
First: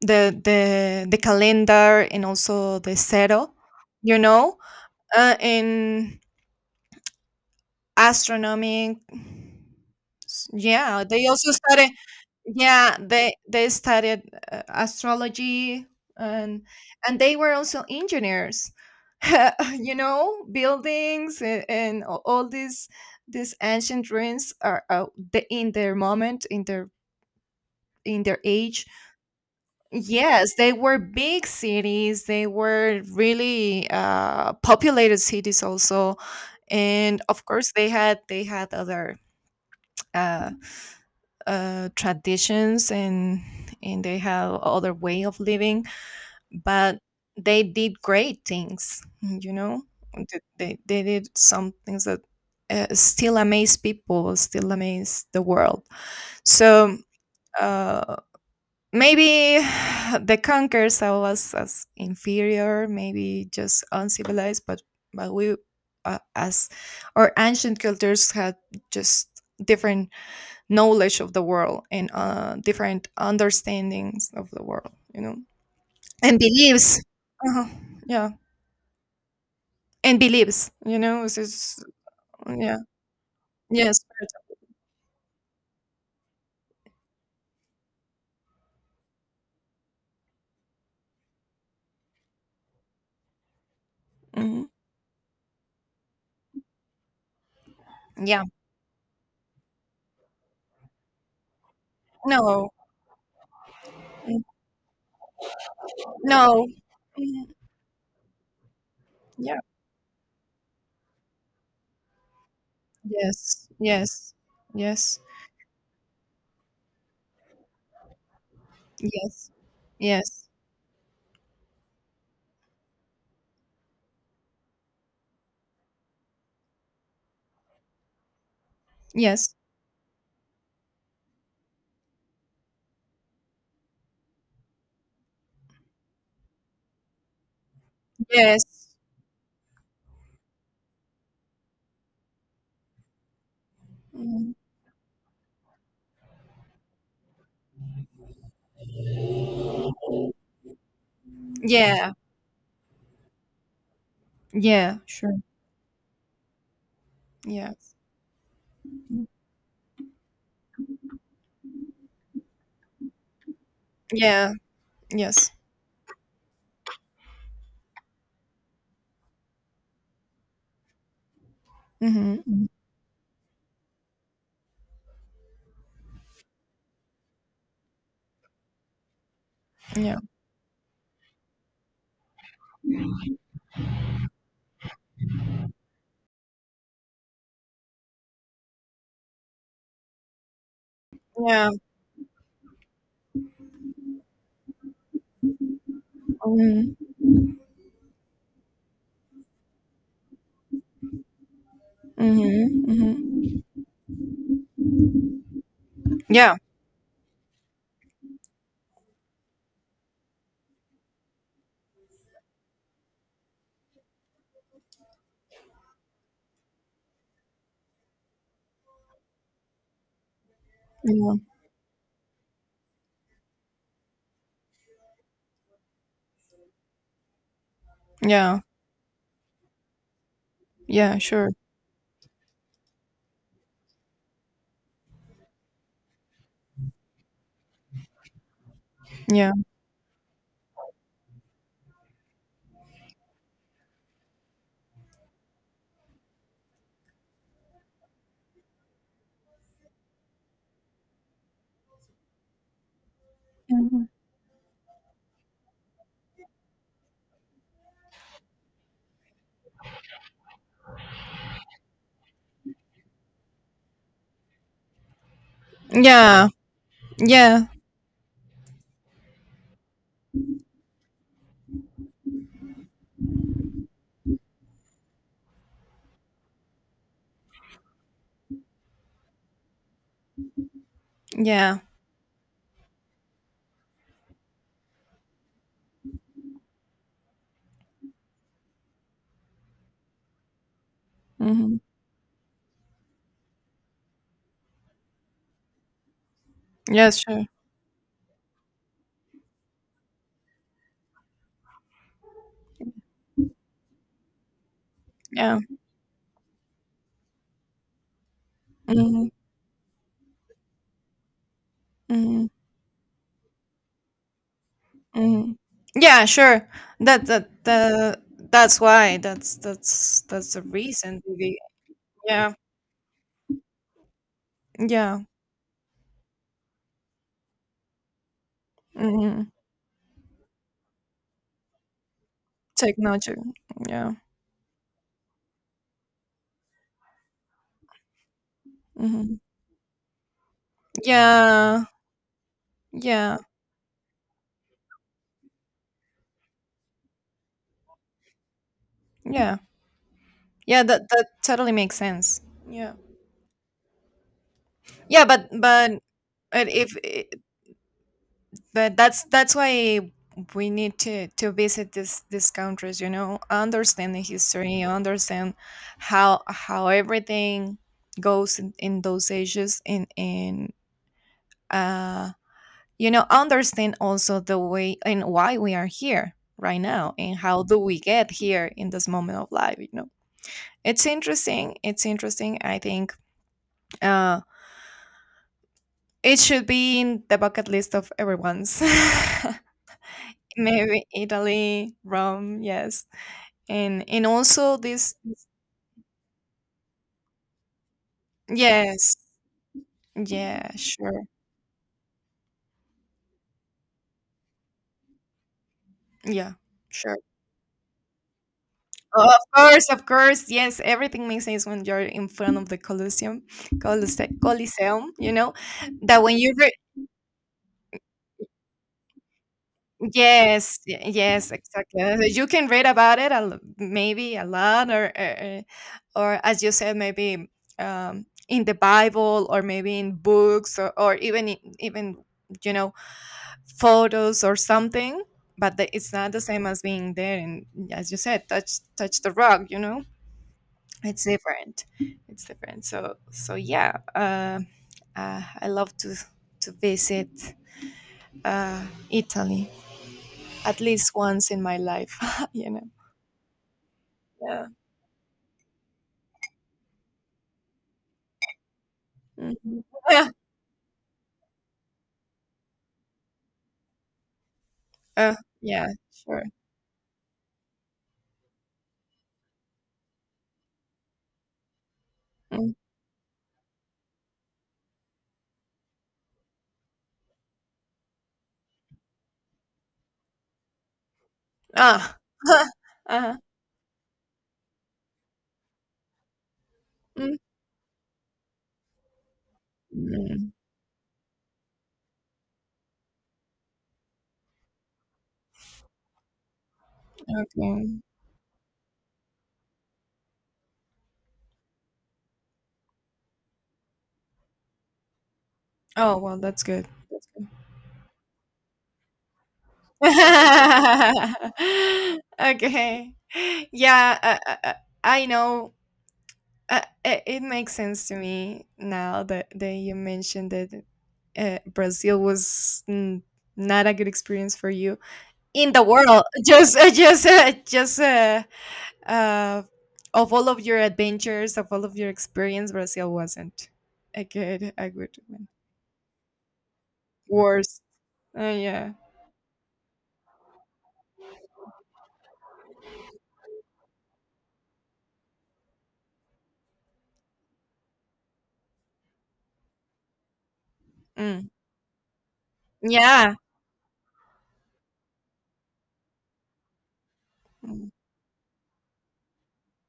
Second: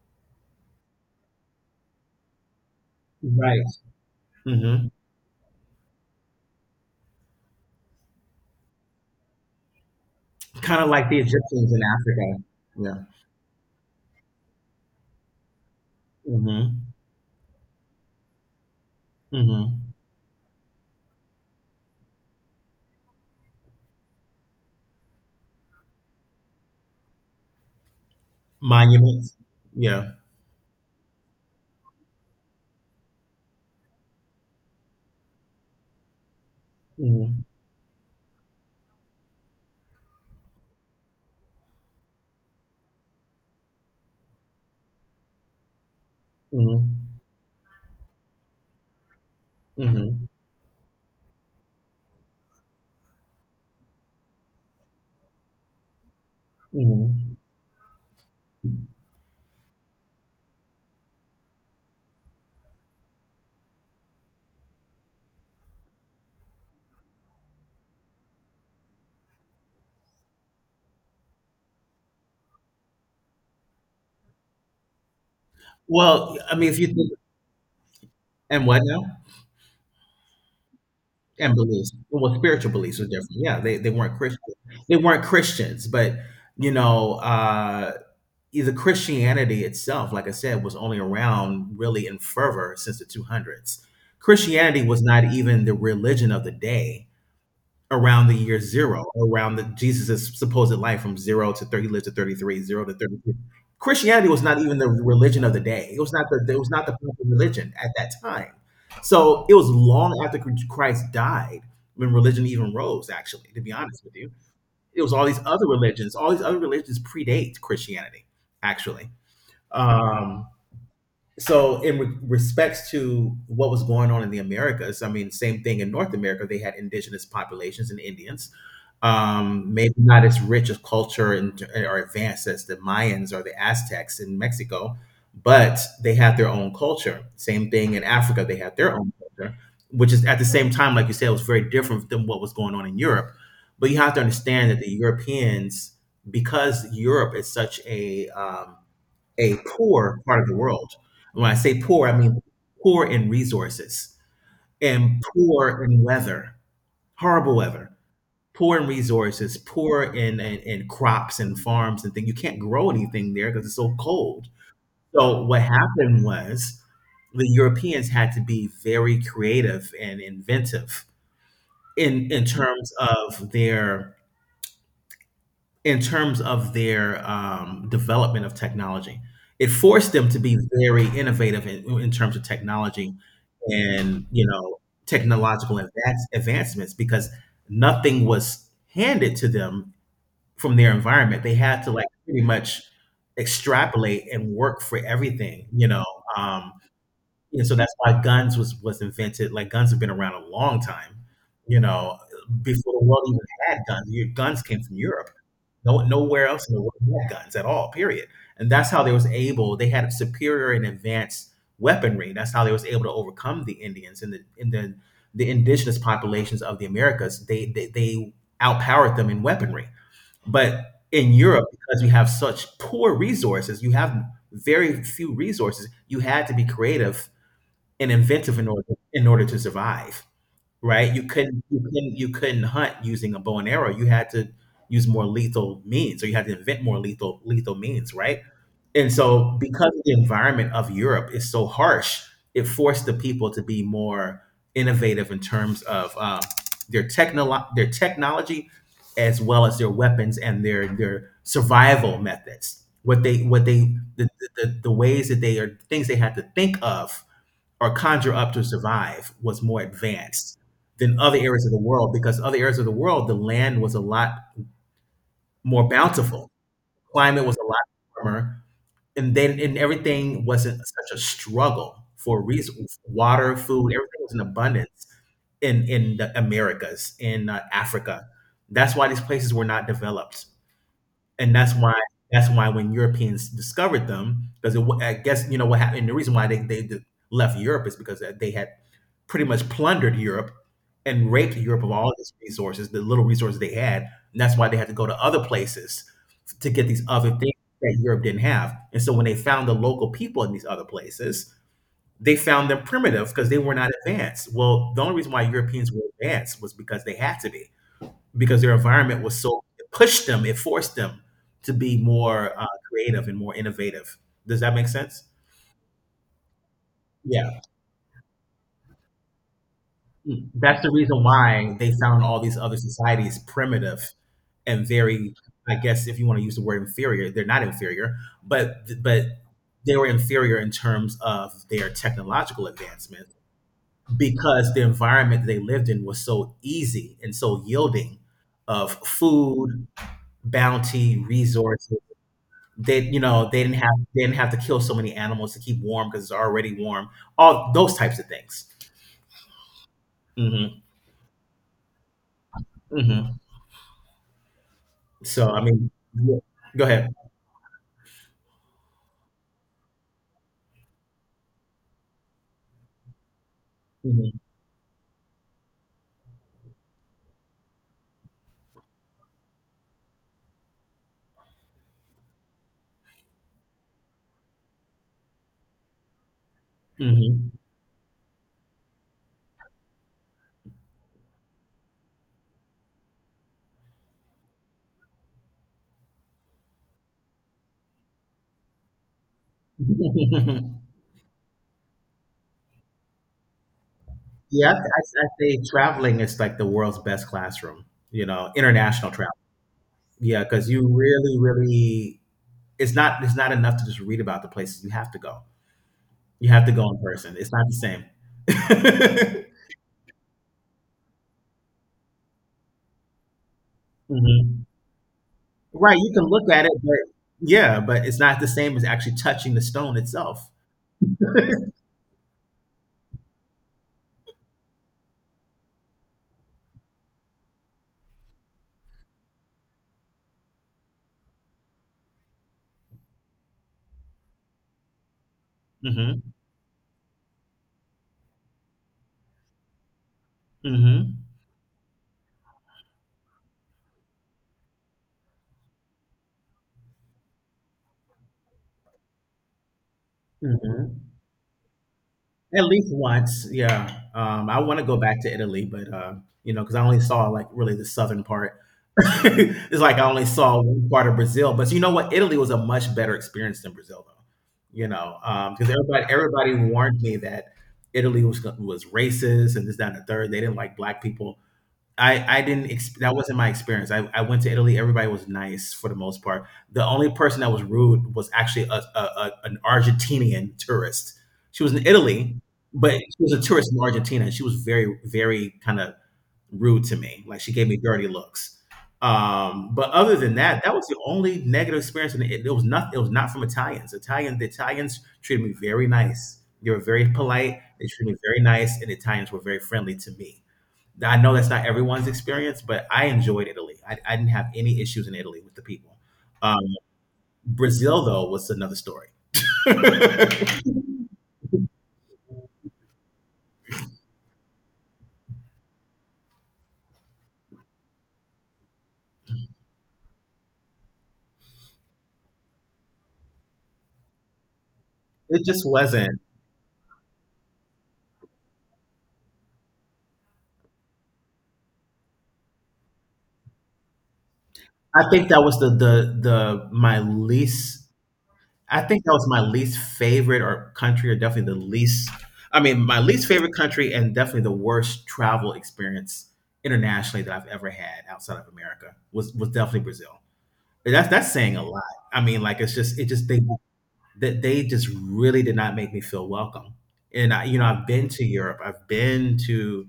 the calendar, and also the zero,
Right.
you know,
Mhm.
and astronomy.
Kind of
Yeah,
like the
they also
Egyptians in
studied.
Africa.
Yeah, they studied astrology,
Yeah.
and
Mhm.
and they were also engineers. [laughs]
Mhm.
You know, buildings, and all these ancient ruins are, the, in their moment, in their age.
Monuments. Yeah.
Yes, they were big cities. They were really populated cities also, and of
Mhm.
course they had other uh, traditions, and they have other way of living. But
Mhm.
they did great things, you know.
Mhm.
They they did some things that still amaze people, still amaze the world. So.
Mhm.
uh. Maybe [sighs] the conquerors saw us as inferior, maybe just uncivilized, but we, as our ancient cultures had just different knowledge of the world, and different understandings of the world, you know, and
Well, I mean, if you
beliefs.
think,
uh Yeah,
and what now?
and beliefs, you know, this
And
is
beliefs. Well, spiritual
yeah,
beliefs are different. Yeah, they
yes.
weren't Christian. They weren't Christians, but you know, the Christianity itself, like I said, was only around really in fervor since the 200s.
Hmm,
Christianity was not even the religion of the day around the
yeah,
year zero, around the Jesus' supposed life from 0 to 30. He lived to 33,
no,
0 to 33. Christianity was not even the religion of the day. It was not the, it
no.
was not the popular
Mhm.
religion at that time. So it
Yeah,
was long after Christ died when religion even rose. Actually, to
yes,
be honest with you,
yes,
it was
yes.
all these other religions. All these other religions predate Christianity. Actually,
Yes.
um,
Yes.
so in respects to what was going on in the Americas, I mean, same thing in North America. They had indigenous populations and Indians,
Yes.
maybe not as rich of culture and or advanced as the Mayans or the Aztecs in Mexico, but they have their own culture. Same thing in Africa, they have
Yes.
their own culture, which, is at the same time, like you said, it was very different than what was going on in Europe. But you have to
Mm.
understand that the Europeans, because Europe is such a poor part of the world. And when I say poor,
Yeah.
I mean poor in resources
Yeah.
and
Sh-
poor in weather, horrible weather,
Yes.
poor in resources, poor in, in crops and farms and things. You can't grow anything there because it's so cold.
Yeah.
So
Yes.
what happened was the Europeans had to be very creative and inventive in
Mhm.
terms of their in terms of their development of technology. It forced
Yeah.
them to be very innovative in terms of technology, and you know, technological advancements, because nothing was handed to them from their environment. They
Yeah.
had to, like, pretty much extrapolate and work for everything, you know. Um,
Mhm.
and so that's why guns was invented. Like guns have been around a long time, you know,
Mhm.
before the
Mhm.
world even had guns. Your guns came from Europe. No, nowhere
Yeah.
else in the world had guns at all. Period. And that's how they was able. They had superior and advanced weaponry. That's how they was able to overcome the Indians and the indigenous populations of the Americas. They outpowered them in weaponry. But in
Yeah.
Europe, because you have such poor resources, you have very few resources. You had to be creative and inventive
Yeah.
in order, to survive, right?
Yeah.
You
Sure.
couldn't you couldn't you couldn't hunt using a bow and arrow. You had to use more lethal means, or you had to invent more lethal, means, right? And
Yeah.
so because the environment of Europe is so harsh, it forced the people to be more innovative in terms of their their technology, as well as their weapons and their survival methods. What they,
Mhm.
the, the ways that they are, things they had to think of or conjure up to survive, was more advanced than other areas of the world, because other areas of the world, the land was a lot more
Yeah.
bountiful, climate was a
Yeah.
lot warmer, and then and everything wasn't such a struggle. For reasons, water, food, everything was in abundance in the Americas, in Africa. That's why these places were not developed, and that's
Yeah.
why, when Europeans discovered them, because I guess, you know what happened, the reason why they left Europe is because they had pretty much plundered Europe and raped
Mhm.
Europe of all its resources, the little resources they had. And that's why they had to go to other places to get these
Yes.
other
Sure.
things that Europe didn't have. And so when they found the local people in these other places, they found them primitive because they were not advanced. Well, the only reason why
Yeah.
Europeans were advanced was because they had to be, because their environment
Mhm.
was so, it pushed them, it forced them to be
Mhm.
more creative and more innovative. Does that make sense?
Mhm. Yeah. Sure. That.
Yeah,
That. The. That's why. That's. That's.
hmm.
That's the
That's the
reason.
reason
Maybe.
why they found all
Yeah.
these other societies primitive and
Yeah.
very, I guess if you want to use the word inferior, they're not inferior, but
Mhm.
they were inferior in terms of their technological advancement
Technology. Yeah.
because the environment they lived in was so easy and so yielding of
Mhm.
food, bounty,
Yeah.
resources. They you
Yeah.
know they didn't have to kill so many animals to keep warm because it's already warm. All those types of things.
Yeah. Yeah,
hmm
that that totally makes sense. Yeah.
hmm
Yeah,
so I mean, yeah.
but
Go
if
ahead.
I- but that's why we need to visit this these countries, you know, understand the
hmm
history, understand how everything goes in those ages and uh you know, understand also the way and why we are here right now and how do we get here in this moment of life, you know. It's interesting. It's interesting. I think uh, it should be in the bucket list of everyone's. [laughs]
hmm [laughs]
Maybe Italy, Rome, yes, and
Yeah, I, I,
also this,
I say traveling is like the world's best classroom. You know, international
yes,
travel. Yeah, because
yeah,
you
sure,
really, really, it's not enough to just read about the places. You have to go. You
yeah,
have to go in
sure.
person. It's not the same. [laughs]
Of course, yes. Everything makes sense when you're in front of the Colosseum, Colosseum.
Mhm.
Colosseum. You know
Right, you
that
can
when
look
you
at it, but yeah, but it's not the same as actually touching the stone itself.
Yes, yes, exactly. You can read about it, maybe a lot, or as you said, maybe in the Bible, or maybe in books, or even you know photos or something. But the, it's
hmm
not the same as being there, and as you said, touch the rock. You know, it's
hmm
different. It's different. So so yeah, I love to visit uh, Italy at least
hmm
once in my life, [laughs]
At
you know.
least once, yeah. I
Yeah.
want to go back to Italy, but you know, because I only saw like really the southern part. [laughs] It's
Mhm.
like I only
Yeah.
saw one part of Brazil, but you know what? Italy was a much better experience than Brazil, though. You know,
Uh,
because
yeah,
everybody
sure.
everybody warned me that Italy was racist and this, that, and the third. They didn't like black people. I didn't
Mm.
ex- That wasn't my experience. I went to Italy. Everybody was nice for the most part. The only person that was rude was actually a an Argentinian tourist. She was in
Ah.
Italy,
[laughs]
but she was
uh-huh.
a tourist from Argentina. She was very, very kind of rude to me.
Mm.
Like she gave me dirty looks. But other than
Mm,
that, that was the only negative experience. And it was not, it was not from Italians. Italian the Italians treated me very nice. They were very polite. They
okay.
treated me very nice, and the Italians were very friendly to me. I know that's not everyone's experience, but I enjoyed Italy. I didn't have any issues in Italy with the people.
Oh, well, that's
Um,
good. That's good.
Brazil, though, was another story.
[laughs] Okay. Yeah, I know. It makes sense to me now that you mentioned that Brazil was mm, not a good experience for you
It just
in the
wasn't.
world. [laughs] Just uh, of all of your adventures, of all of your experience, Brazil wasn't a
I
good
think that
one.
was the my
Worst.
least. I
Yeah.
think that was my least favorite or country, or definitely the least. I mean, my least favorite country, and definitely the worst travel experience internationally that I've ever had outside of America was definitely Brazil. And that's
Mm.
saying a lot. I mean, like it's just it just
Yeah.
they that they just really did not make me feel welcome. And I, you know, I've
Mm,
been to Europe, I've been to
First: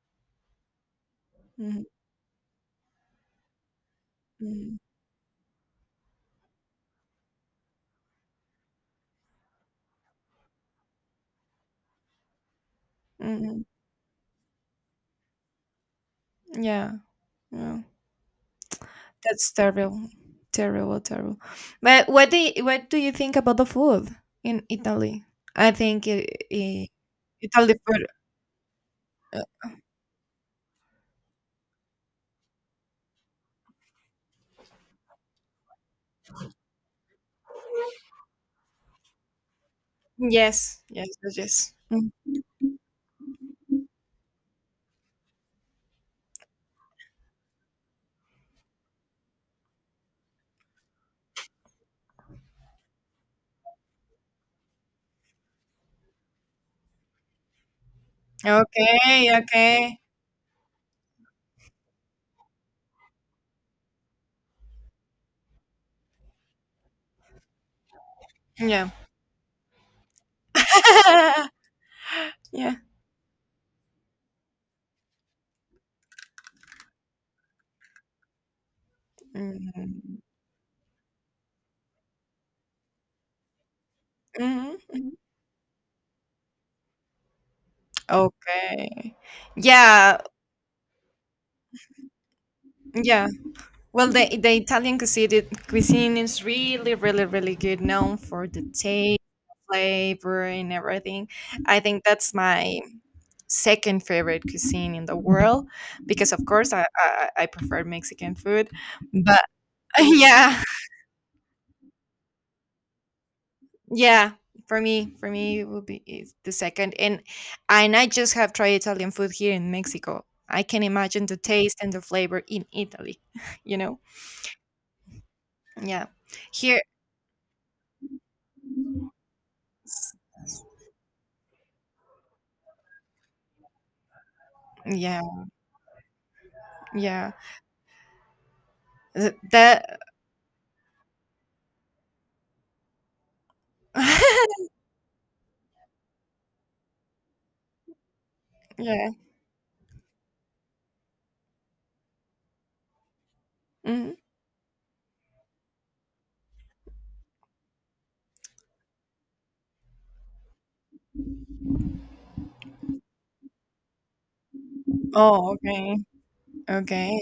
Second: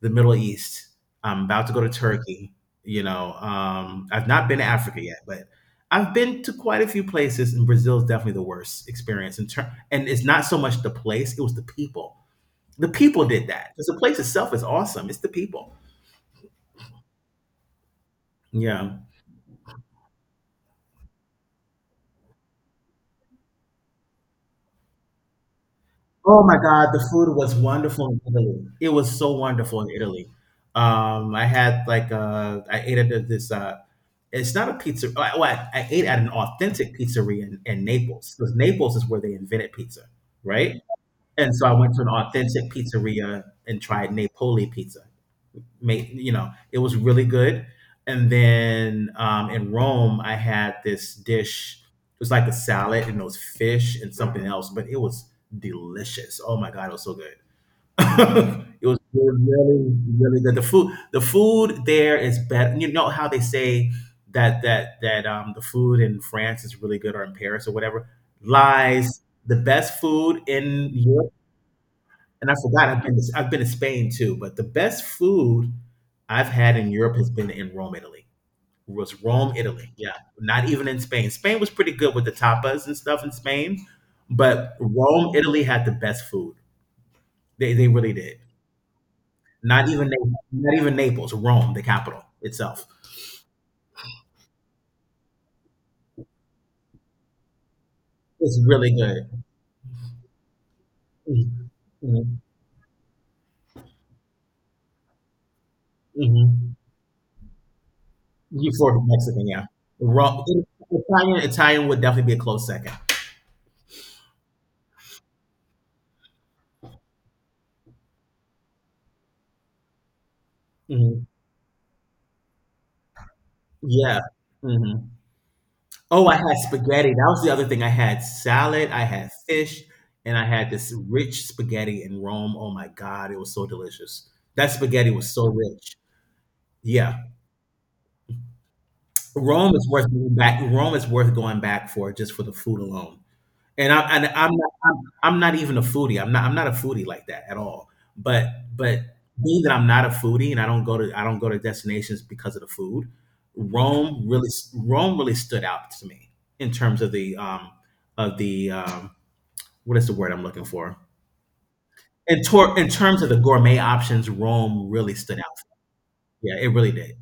the Middle East. I'm about to go
mhm,
to Turkey. You know, I've not been to
mhm,
Africa yet, but I've been to quite a few places, and Brazil is definitely the worst experience. And it's not so much the place; it was the people. The people did
mhm.
that, because the place itself is awesome. It's the people.
Yeah. Yeah.
Yeah.
That's terrible. Terrible, terrible. But what do you think about the food in Italy? I think
Oh my God, the food was
Italy food.
wonderful in Italy. It was so
uh,
wonderful in Italy. I had like I ate at this. It's not a pizza. Oh, I, Well, I ate at an authentic pizzeria in Naples, because Naples is where they invented pizza, right?
yes. Yes. Yes.
And so
Yes.
I went to an
Mm.
authentic pizzeria and tried Napoli pizza. Make, you know, it was really good. And then in Rome I had this dish. It was like a salad and those fish and something else, but it was delicious. Oh my God, it was so good. [laughs] It was
Okay.
really, really,
Okay.
really good. The food there is better. You know how they say that the food in France is really good, or in Paris or whatever,
Yeah.
lies the best food in Europe.
[laughs]
And I
yeah.
forgot, I've been to Spain too, but the best food I've had in Europe has been in Rome, Italy. Was Rome, Italy? Yeah,
Mm.
not even in Spain. Spain was pretty good with the tapas and stuff in Spain, but
Mhm, mhm.
Rome, Italy had the best food. They really did.
Okay.
Not even
Yeah,
Naples, not even Naples, Rome, the capital itself.
yeah. Well, the Italian cuisine is really, really, really good, known for
It's
the
really
taste,
good.
flavor, and everything. I think that's
Mm-hmm.
my second favorite cuisine in the world because, of course,
Mm-hmm.
I prefer Mexican food,
You for
but
Mexican, yeah.
[laughs]
Rome,
yeah,
Italian would definitely be a close second.
yeah, for me, it would be is the second, and I just have tried Italian food here in Mexico. I can imagine
Mhm.
the taste and the flavor in Italy. [laughs] You know,
Yeah. Mhm.
yeah,
Oh, I had
here,
spaghetti. That was the other thing. I had salad, I had fish, and I had this rich spaghetti in Rome. Oh my God, it was so delicious. That spaghetti
yeah,
was so rich. Yeah.
yeah, Th-
Rome is
that,
worth going back. Rome is worth going back for just for the food alone. And I and I'm
[laughs]
not I'm, I'm not even a foodie. I'm not a foodie like that at all. But but
yeah.
Being that I'm not a foodie and I don't go to destinations because of the food,
Mhm.
Rome really Rome really stood out to me in terms of the what is the word I'm looking for in tor- in terms of the gourmet options. Rome really stood out.
Oh, okay,
Yeah, it really did,
okay,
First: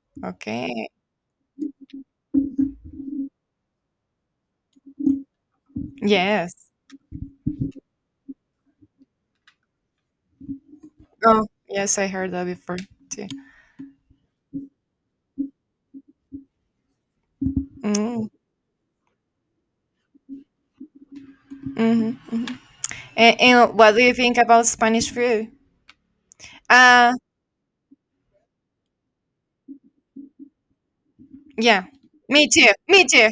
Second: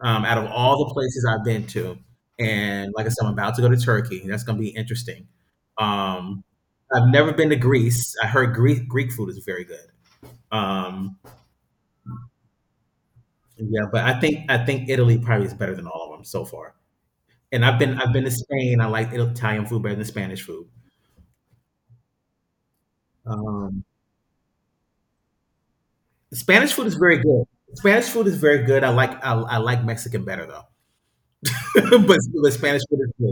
out of all
okay.
the places I've been to. And like I said, I'm about to go to Turkey. That's going to be interesting. Um,
Yes.
I've never been to Greece. I heard Greek food is very good. Um,
Oh, yes, I heard that before too.
yeah, but I think Italy probably is better than all of them so far. And I've been
Mm-hmm,
to Spain. I like Italian food better than Spanish food.
mm-hmm, mm-hmm. And
Um,
what do you think about Spanish food?
Spanish food is
Uh,
very good. Spanish food is very good. I like Mexican better though,
Yeah,
[laughs]
me
but
too.
Spanish food
Me
is
too.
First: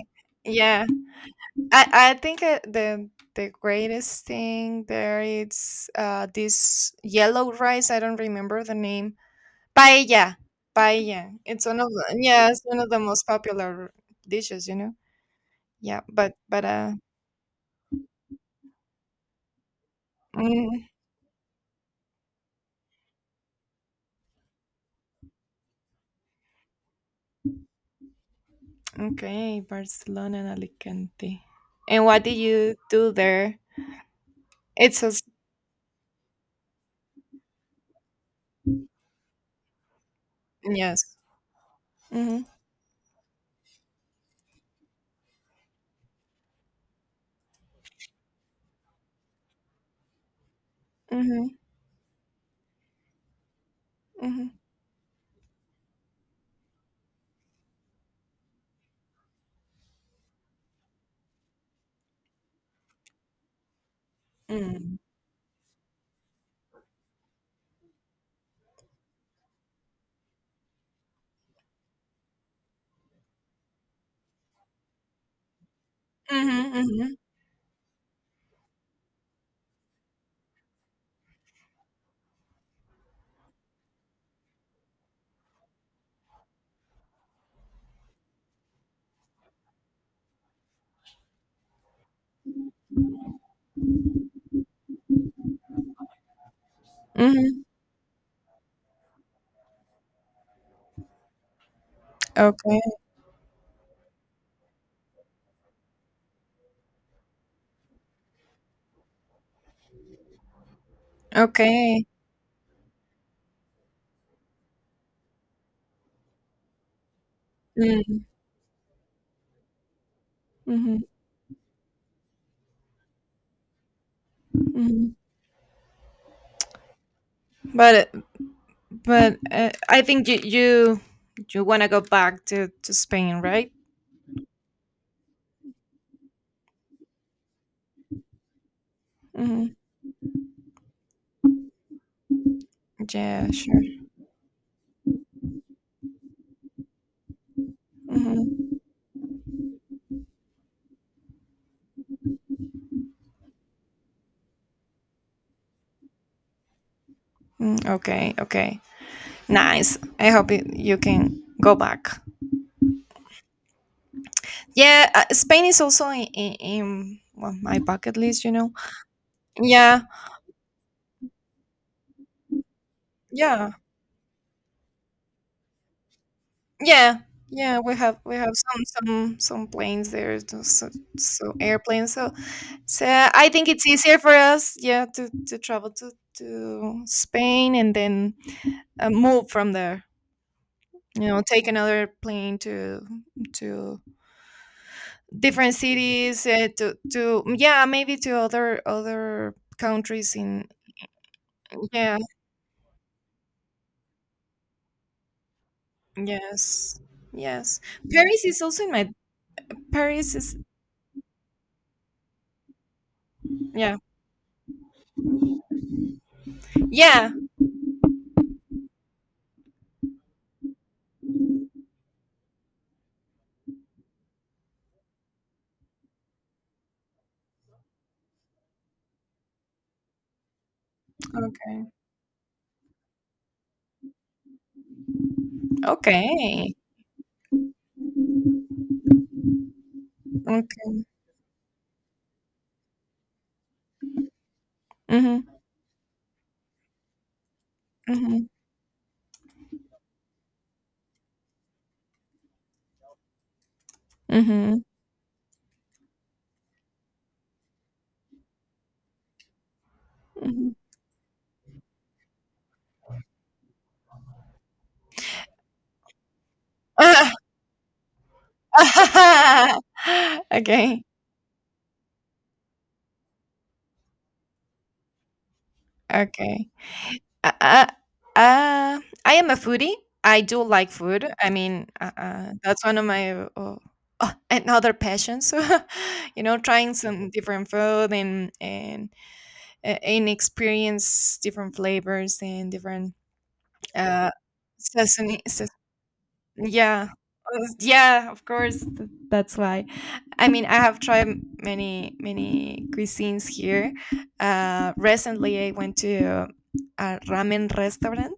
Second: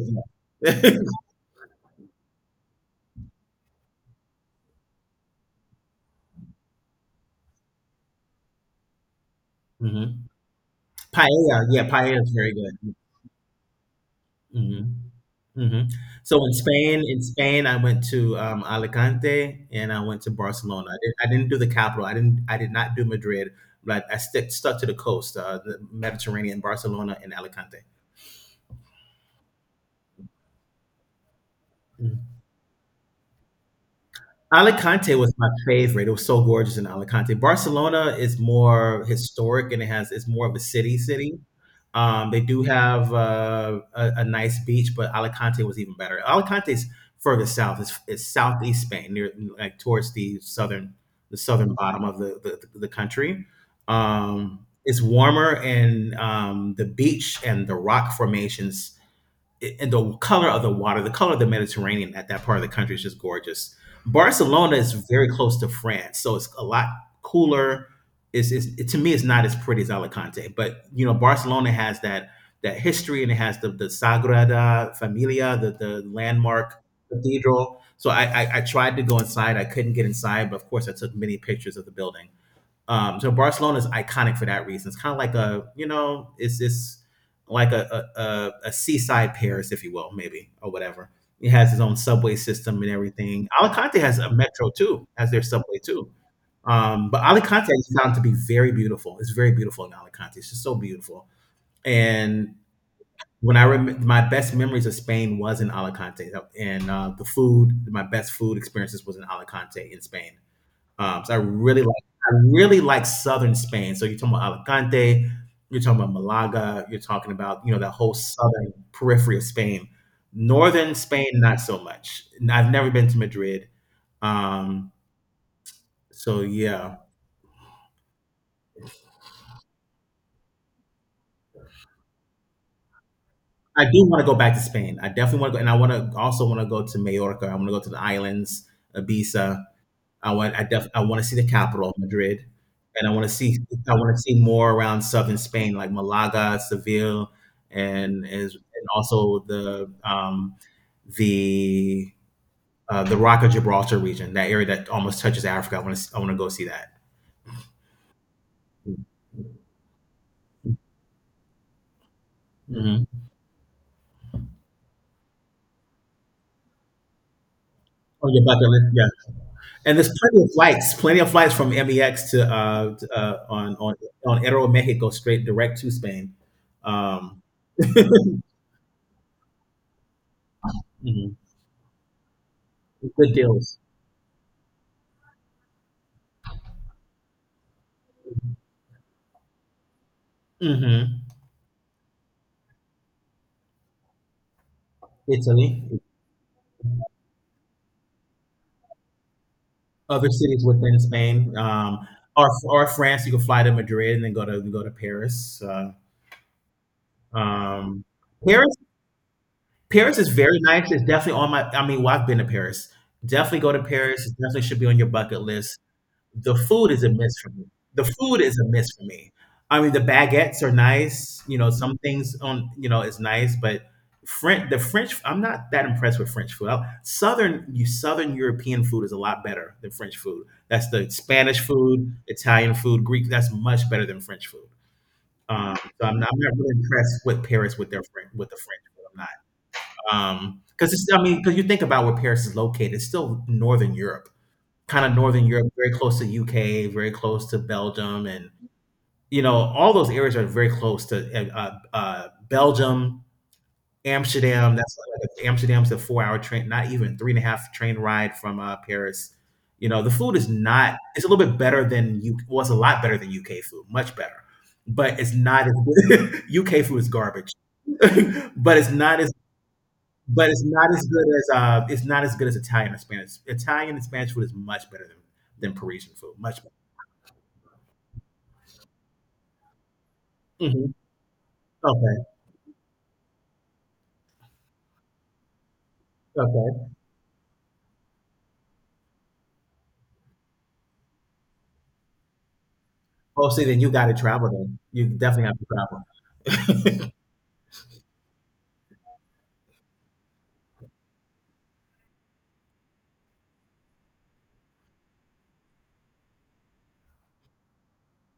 good.
Yeah,
Yeah.
I think the greatest thing there is this yellow rice. I don't remember the name.
[laughs] hmm
Paella, paella. It's
Paella,
one
yeah,
of the
paella is
yeah,
very
it's one of
good.
the most popular dishes. You
hmm
know.
Mhm.
Yeah,
So
but
In Spain, I went to Alicante and I went to Barcelona.
mm,
I didn't do the capital. I didn't. I did not do Madrid, but stuck to the coast, the Mediterranean, Barcelona and Alicante.
okay, Barcelona and Alicante. And what did you do there? It's a
Alicante
s-
was my favorite. It was so gorgeous in Alicante. Barcelona is more historic, and it's more of a city
yes.
city. They
Mhm.
do have a nice beach, but Alicante was even better. Alicante's further south. It's southeast Spain, near like towards the southern, the
Mhm.
southern bottom of the country.
Mhm.
It's warmer, and the beach and the rock formations and the color of the water, the color of the Mediterranean at that part of the country is just gorgeous. Barcelona is
Mm.
very close to France, so it's a lot cooler. To me, it's not as pretty as Alicante, but you know, Barcelona has that history, and it has the Sagrada Familia, the
Mhm.
landmark
Mhm.
cathedral. So I tried to go inside, I couldn't get inside, but of course I took many pictures of the building. So Barcelona is iconic for that reason. It's kind of like a, you know, it's like a seaside Paris, if you will, maybe or whatever. It has its own subway system and everything. Alicante has a metro too, has their subway too. But
Mhm.
Alicante is found to be very beautiful. It's very beautiful in Alicante. It's just so beautiful. And
Okay.
my best memories of Spain was in Alicante, and the food, my best food experiences was in Alicante in Spain. So
Okay.
I really like southern Spain. So you're talking about Alicante, you're talking about Malaga, you're talking about you know, that whole
Mm,
southern periphery of Spain. Northern
mhm,
Spain, not so much. And I've never been to Madrid, um,
mhm.
so yeah,
But I think you you want to go back to Spain, right?
I do want to go back to Spain. I definitely want to go, and I want to also want to go to Majorca. I want to go to the islands, Ibiza.
Hmm.
I want to see the capital, Madrid, and
Yeah, sure.
I want to see more around southern Spain, like Malaga, Seville, and is
Hmm.
and also the the Rock of Gibraltar region, that area that almost touches Africa. I want to go see that.
Mm, okay, okay. Nice. I hope it, you can go back.
hmm
Yeah, Spain is also in well, my bucket
On
list,
your
you
bucket
know.
list, yeah. And
Yeah,
there's plenty of flights from MEX to,
yeah,
on Aeromexico straight direct to Spain.
yeah,
Um,
yeah. We have some planes there, so,
mhm.
so airplanes. So so
Good
I think
deals.
it's easier for us, yeah, to travel to Spain and then move from there. You
hmm
know, take another plane to different
Italy,
cities, to yeah, maybe to other
other
countries
cities
in
within Spain,
yeah,
or France. You can fly to Madrid and then go to Paris.
yes, yes.
Um,
Paris is
Paris,
also in my
Paris is
Paris is
very nice. It's definitely on my. I mean, well, I've been to Paris. Definitely go to
yeah,
Paris. It definitely should be on your bucket list. The food is a
yeah.
miss for me. The food is a miss for me. I mean, the baguettes are nice. You know, some things on you know is nice, but French the French, I'm not that impressed with French food. I- Southern you Southern European food is a lot better than French food. That's the Spanish
Okay,
food, Italian food, Greek. That's much better than French food. So I'm not
okay,
really impressed with Paris with their French, with the French food. I'm not. Because
okay.
you think about where Paris is located, it's still Northern Europe,
Mm-hmm,
Very close to UK, very close to Belgium,
mm-hmm,
and you know all those areas are very close to Belgium, Amsterdam.
mm-hmm,
That's like Amsterdam's a four-hour train, not even three and a half train ride from Paris. You know the food is not; it's a little bit better than you was a lot better than UK food, much better, but it's not as good. [laughs] UK food is garbage, [laughs] but it's not as
[laughs]
but
[laughs]
it's not as
okay.
good as it's not as good as Italian or Spanish. Italian and Spanish food is much better than Parisian food, much.
Okay. Uh, uh, uh, I am a foodie. I do like
Mhm.
food. I mean,
Okay,
that's one of my another passions. [laughs] you know,
okay.
trying some different food and experience different flavors and different
Oh, see, then you gotta
uh,
travel then. You
seasoning,
definitely have to
yeah.
travel. [laughs]
Yeah, of course. That's why. I mean, I have tried many, many cuisines here. Recently, I went to a ramen restaurant.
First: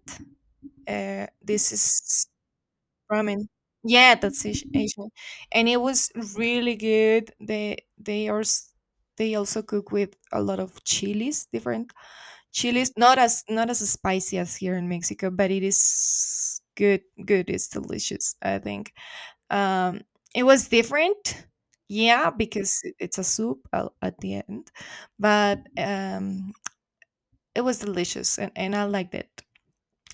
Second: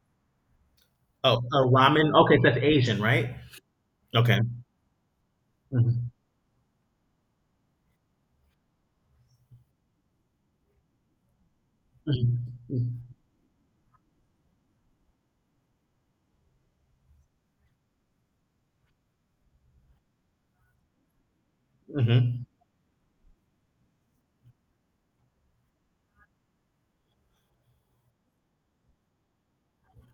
Oh,
This
ramen?
is
Okay, that's Asian, right?
ramen. Yeah,
Okay.
that's Asian, and it was
Mhm,
really good. They also cook with a lot of chilies, different
mhm,
chilies.
mhm,
Not as spicy as here in Mexico, but it is good. Good, it's delicious. I think um, it was different, yeah,
mhm,
because it's a soup at the end, but it was delicious and I liked it.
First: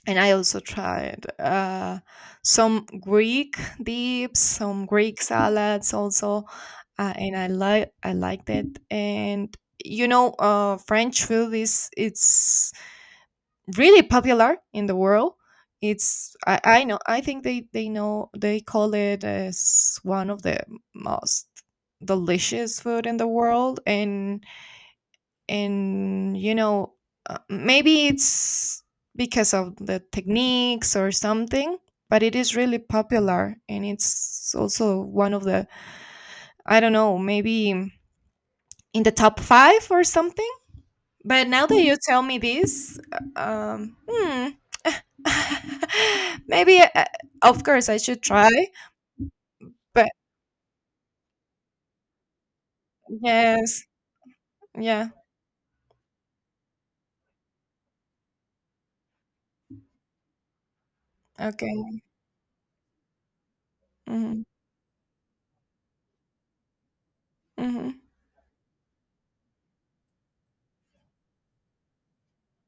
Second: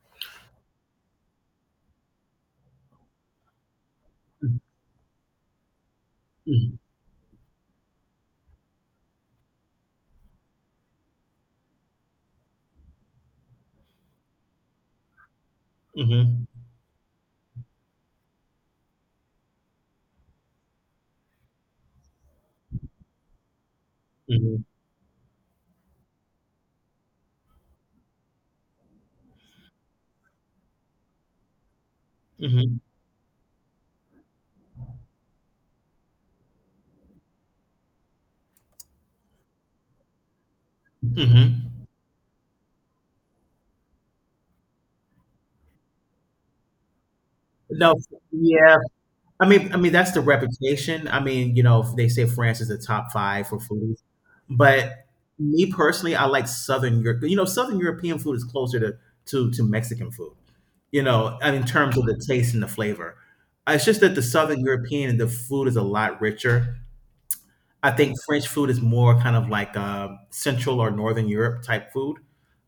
And I also tried some Greek dips, some Greek salads also, and I liked it. And you know, French food is it's really popular in the world. It's
mhm,
I know I think they know they call it as one of the most delicious food in the world
mhm,
and you know maybe it's because of the techniques or something but it is
mhm,
really
mhm,
popular and it's also one of the I don't know maybe in the top 5 or something but now
mhm.
that you tell me this, um, hmm, [laughs] maybe, of course, I
No,
should try.
yeah. I mean,
But
that's the reputation. I mean, you know, they say France is the top 5 for
yes,
food, but
yeah,
me personally, I like Southern Europe. You know, Southern European food is closer to to Mexican food. You know, I mean, in
okay,
terms of the taste and the flavor. It's just that the
hmm
Southern European, the food is a lot richer. I
hmm
think French food is more kind of like Central or Northern Europe type food.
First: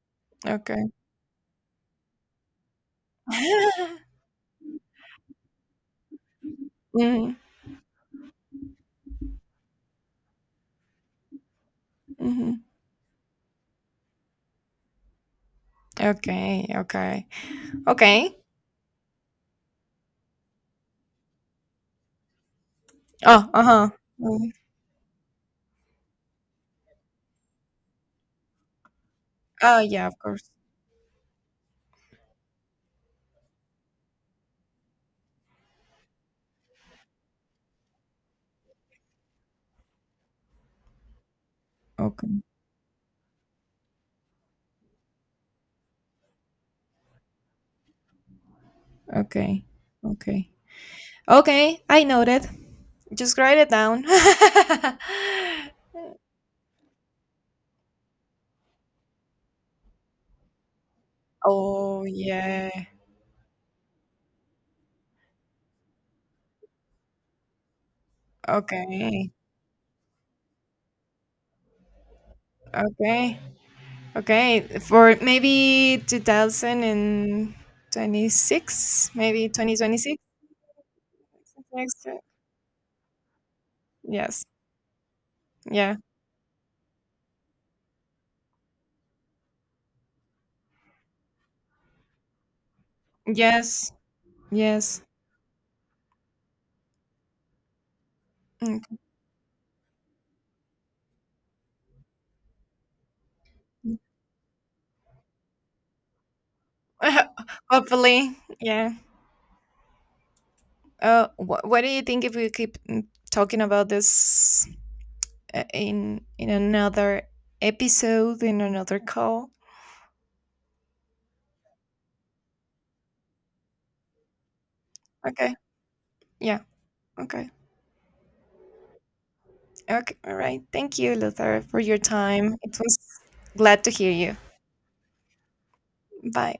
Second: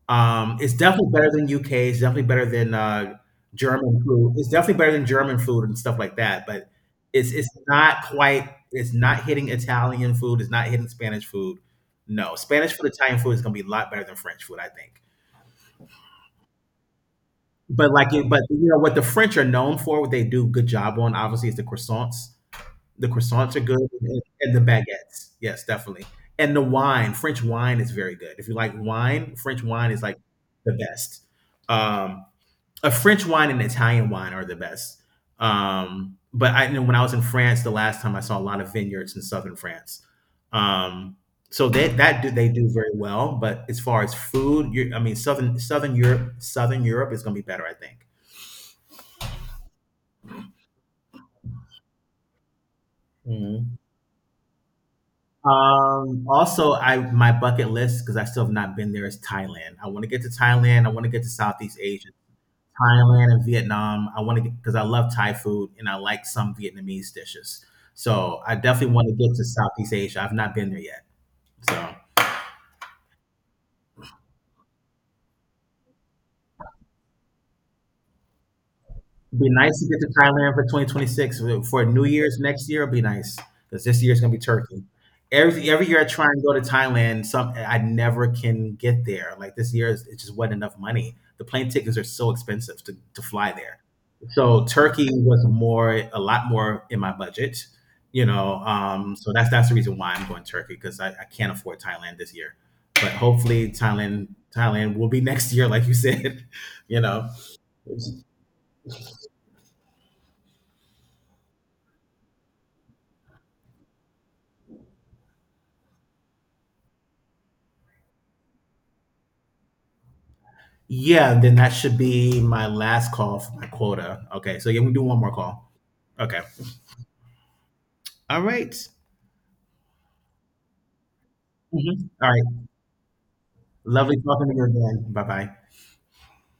It's
okay,
definitely better than UK. It's definitely better than
[laughs]
German food and stuff like that. But it's
hmm
it's not quite. It's not hitting Italian food. It's not hitting Spanish food. No,
hmm
Spanish food, Italian food is going to be a lot better than French food, I think.
okay, okay,
But like,
okay.
it, but you know what the French are known for, what they do a good job on, obviously, is the croissants. The
Oh,
croissants are
uh
good,
huh.
and the baguettes. Yes, definitely. And the wine, French wine is very good. If you like wine, French
Oh,
wine is
yeah,
like
of course.
the best. Um, a French wine and Italian wine are the best. But I, you know, when I was in France the last time, I saw a lot of vineyards in southern France. Um, so they, that do,
Okay,
they do very well. But as far as food, you're, I mean, Southern Europe, Southern Europe is going to be better, I think.
okay, okay, okay. I noted. Just write it
Mhm.
down. [laughs]
Also, I my bucket list, because I still have not been there, is Thailand. I want to get to Thailand. I want to get to Southeast
oh
Asia,
yeah.
Thailand and Vietnam. I want to get because I love Thai food and I like some Vietnamese dishes. So I definitely want to
Okay.
get to Southeast Asia. I've not been there yet. So
Okay. Okay, for maybe 2026,
be
maybe
nice to get to
2026.
Thailand for 2026 for
Next,
New Year's next year. It'll be nice because this year's gonna be
yes,
Turkey. Every
yeah,
year I try and go to Thailand, some I never can get there. Like this year, it just wasn't enough money. The plane tickets are so expensive to fly there.
yes,
So
yes.
Turkey was more a lot more in my budget, you know.
Mm.
So that's the reason why I'm going Turkey, because I can't afford Thailand this year. But hopefully Thailand will be next year, like you said. [laughs] You know.
[laughs] Hopefully, yeah. What do you think if we keep mm, talking about this in another episode, in another call?
Yeah, then that should be my last call for my quota. Okay, so yeah, we do one more
Okay,
call. Okay.
yeah, okay,
All right.
okay, all right. Thank you, Luther, for your
Mhm. All right.
time. It was glad to hear
Lovely
you.
talking to you again. Bye bye.
Bye.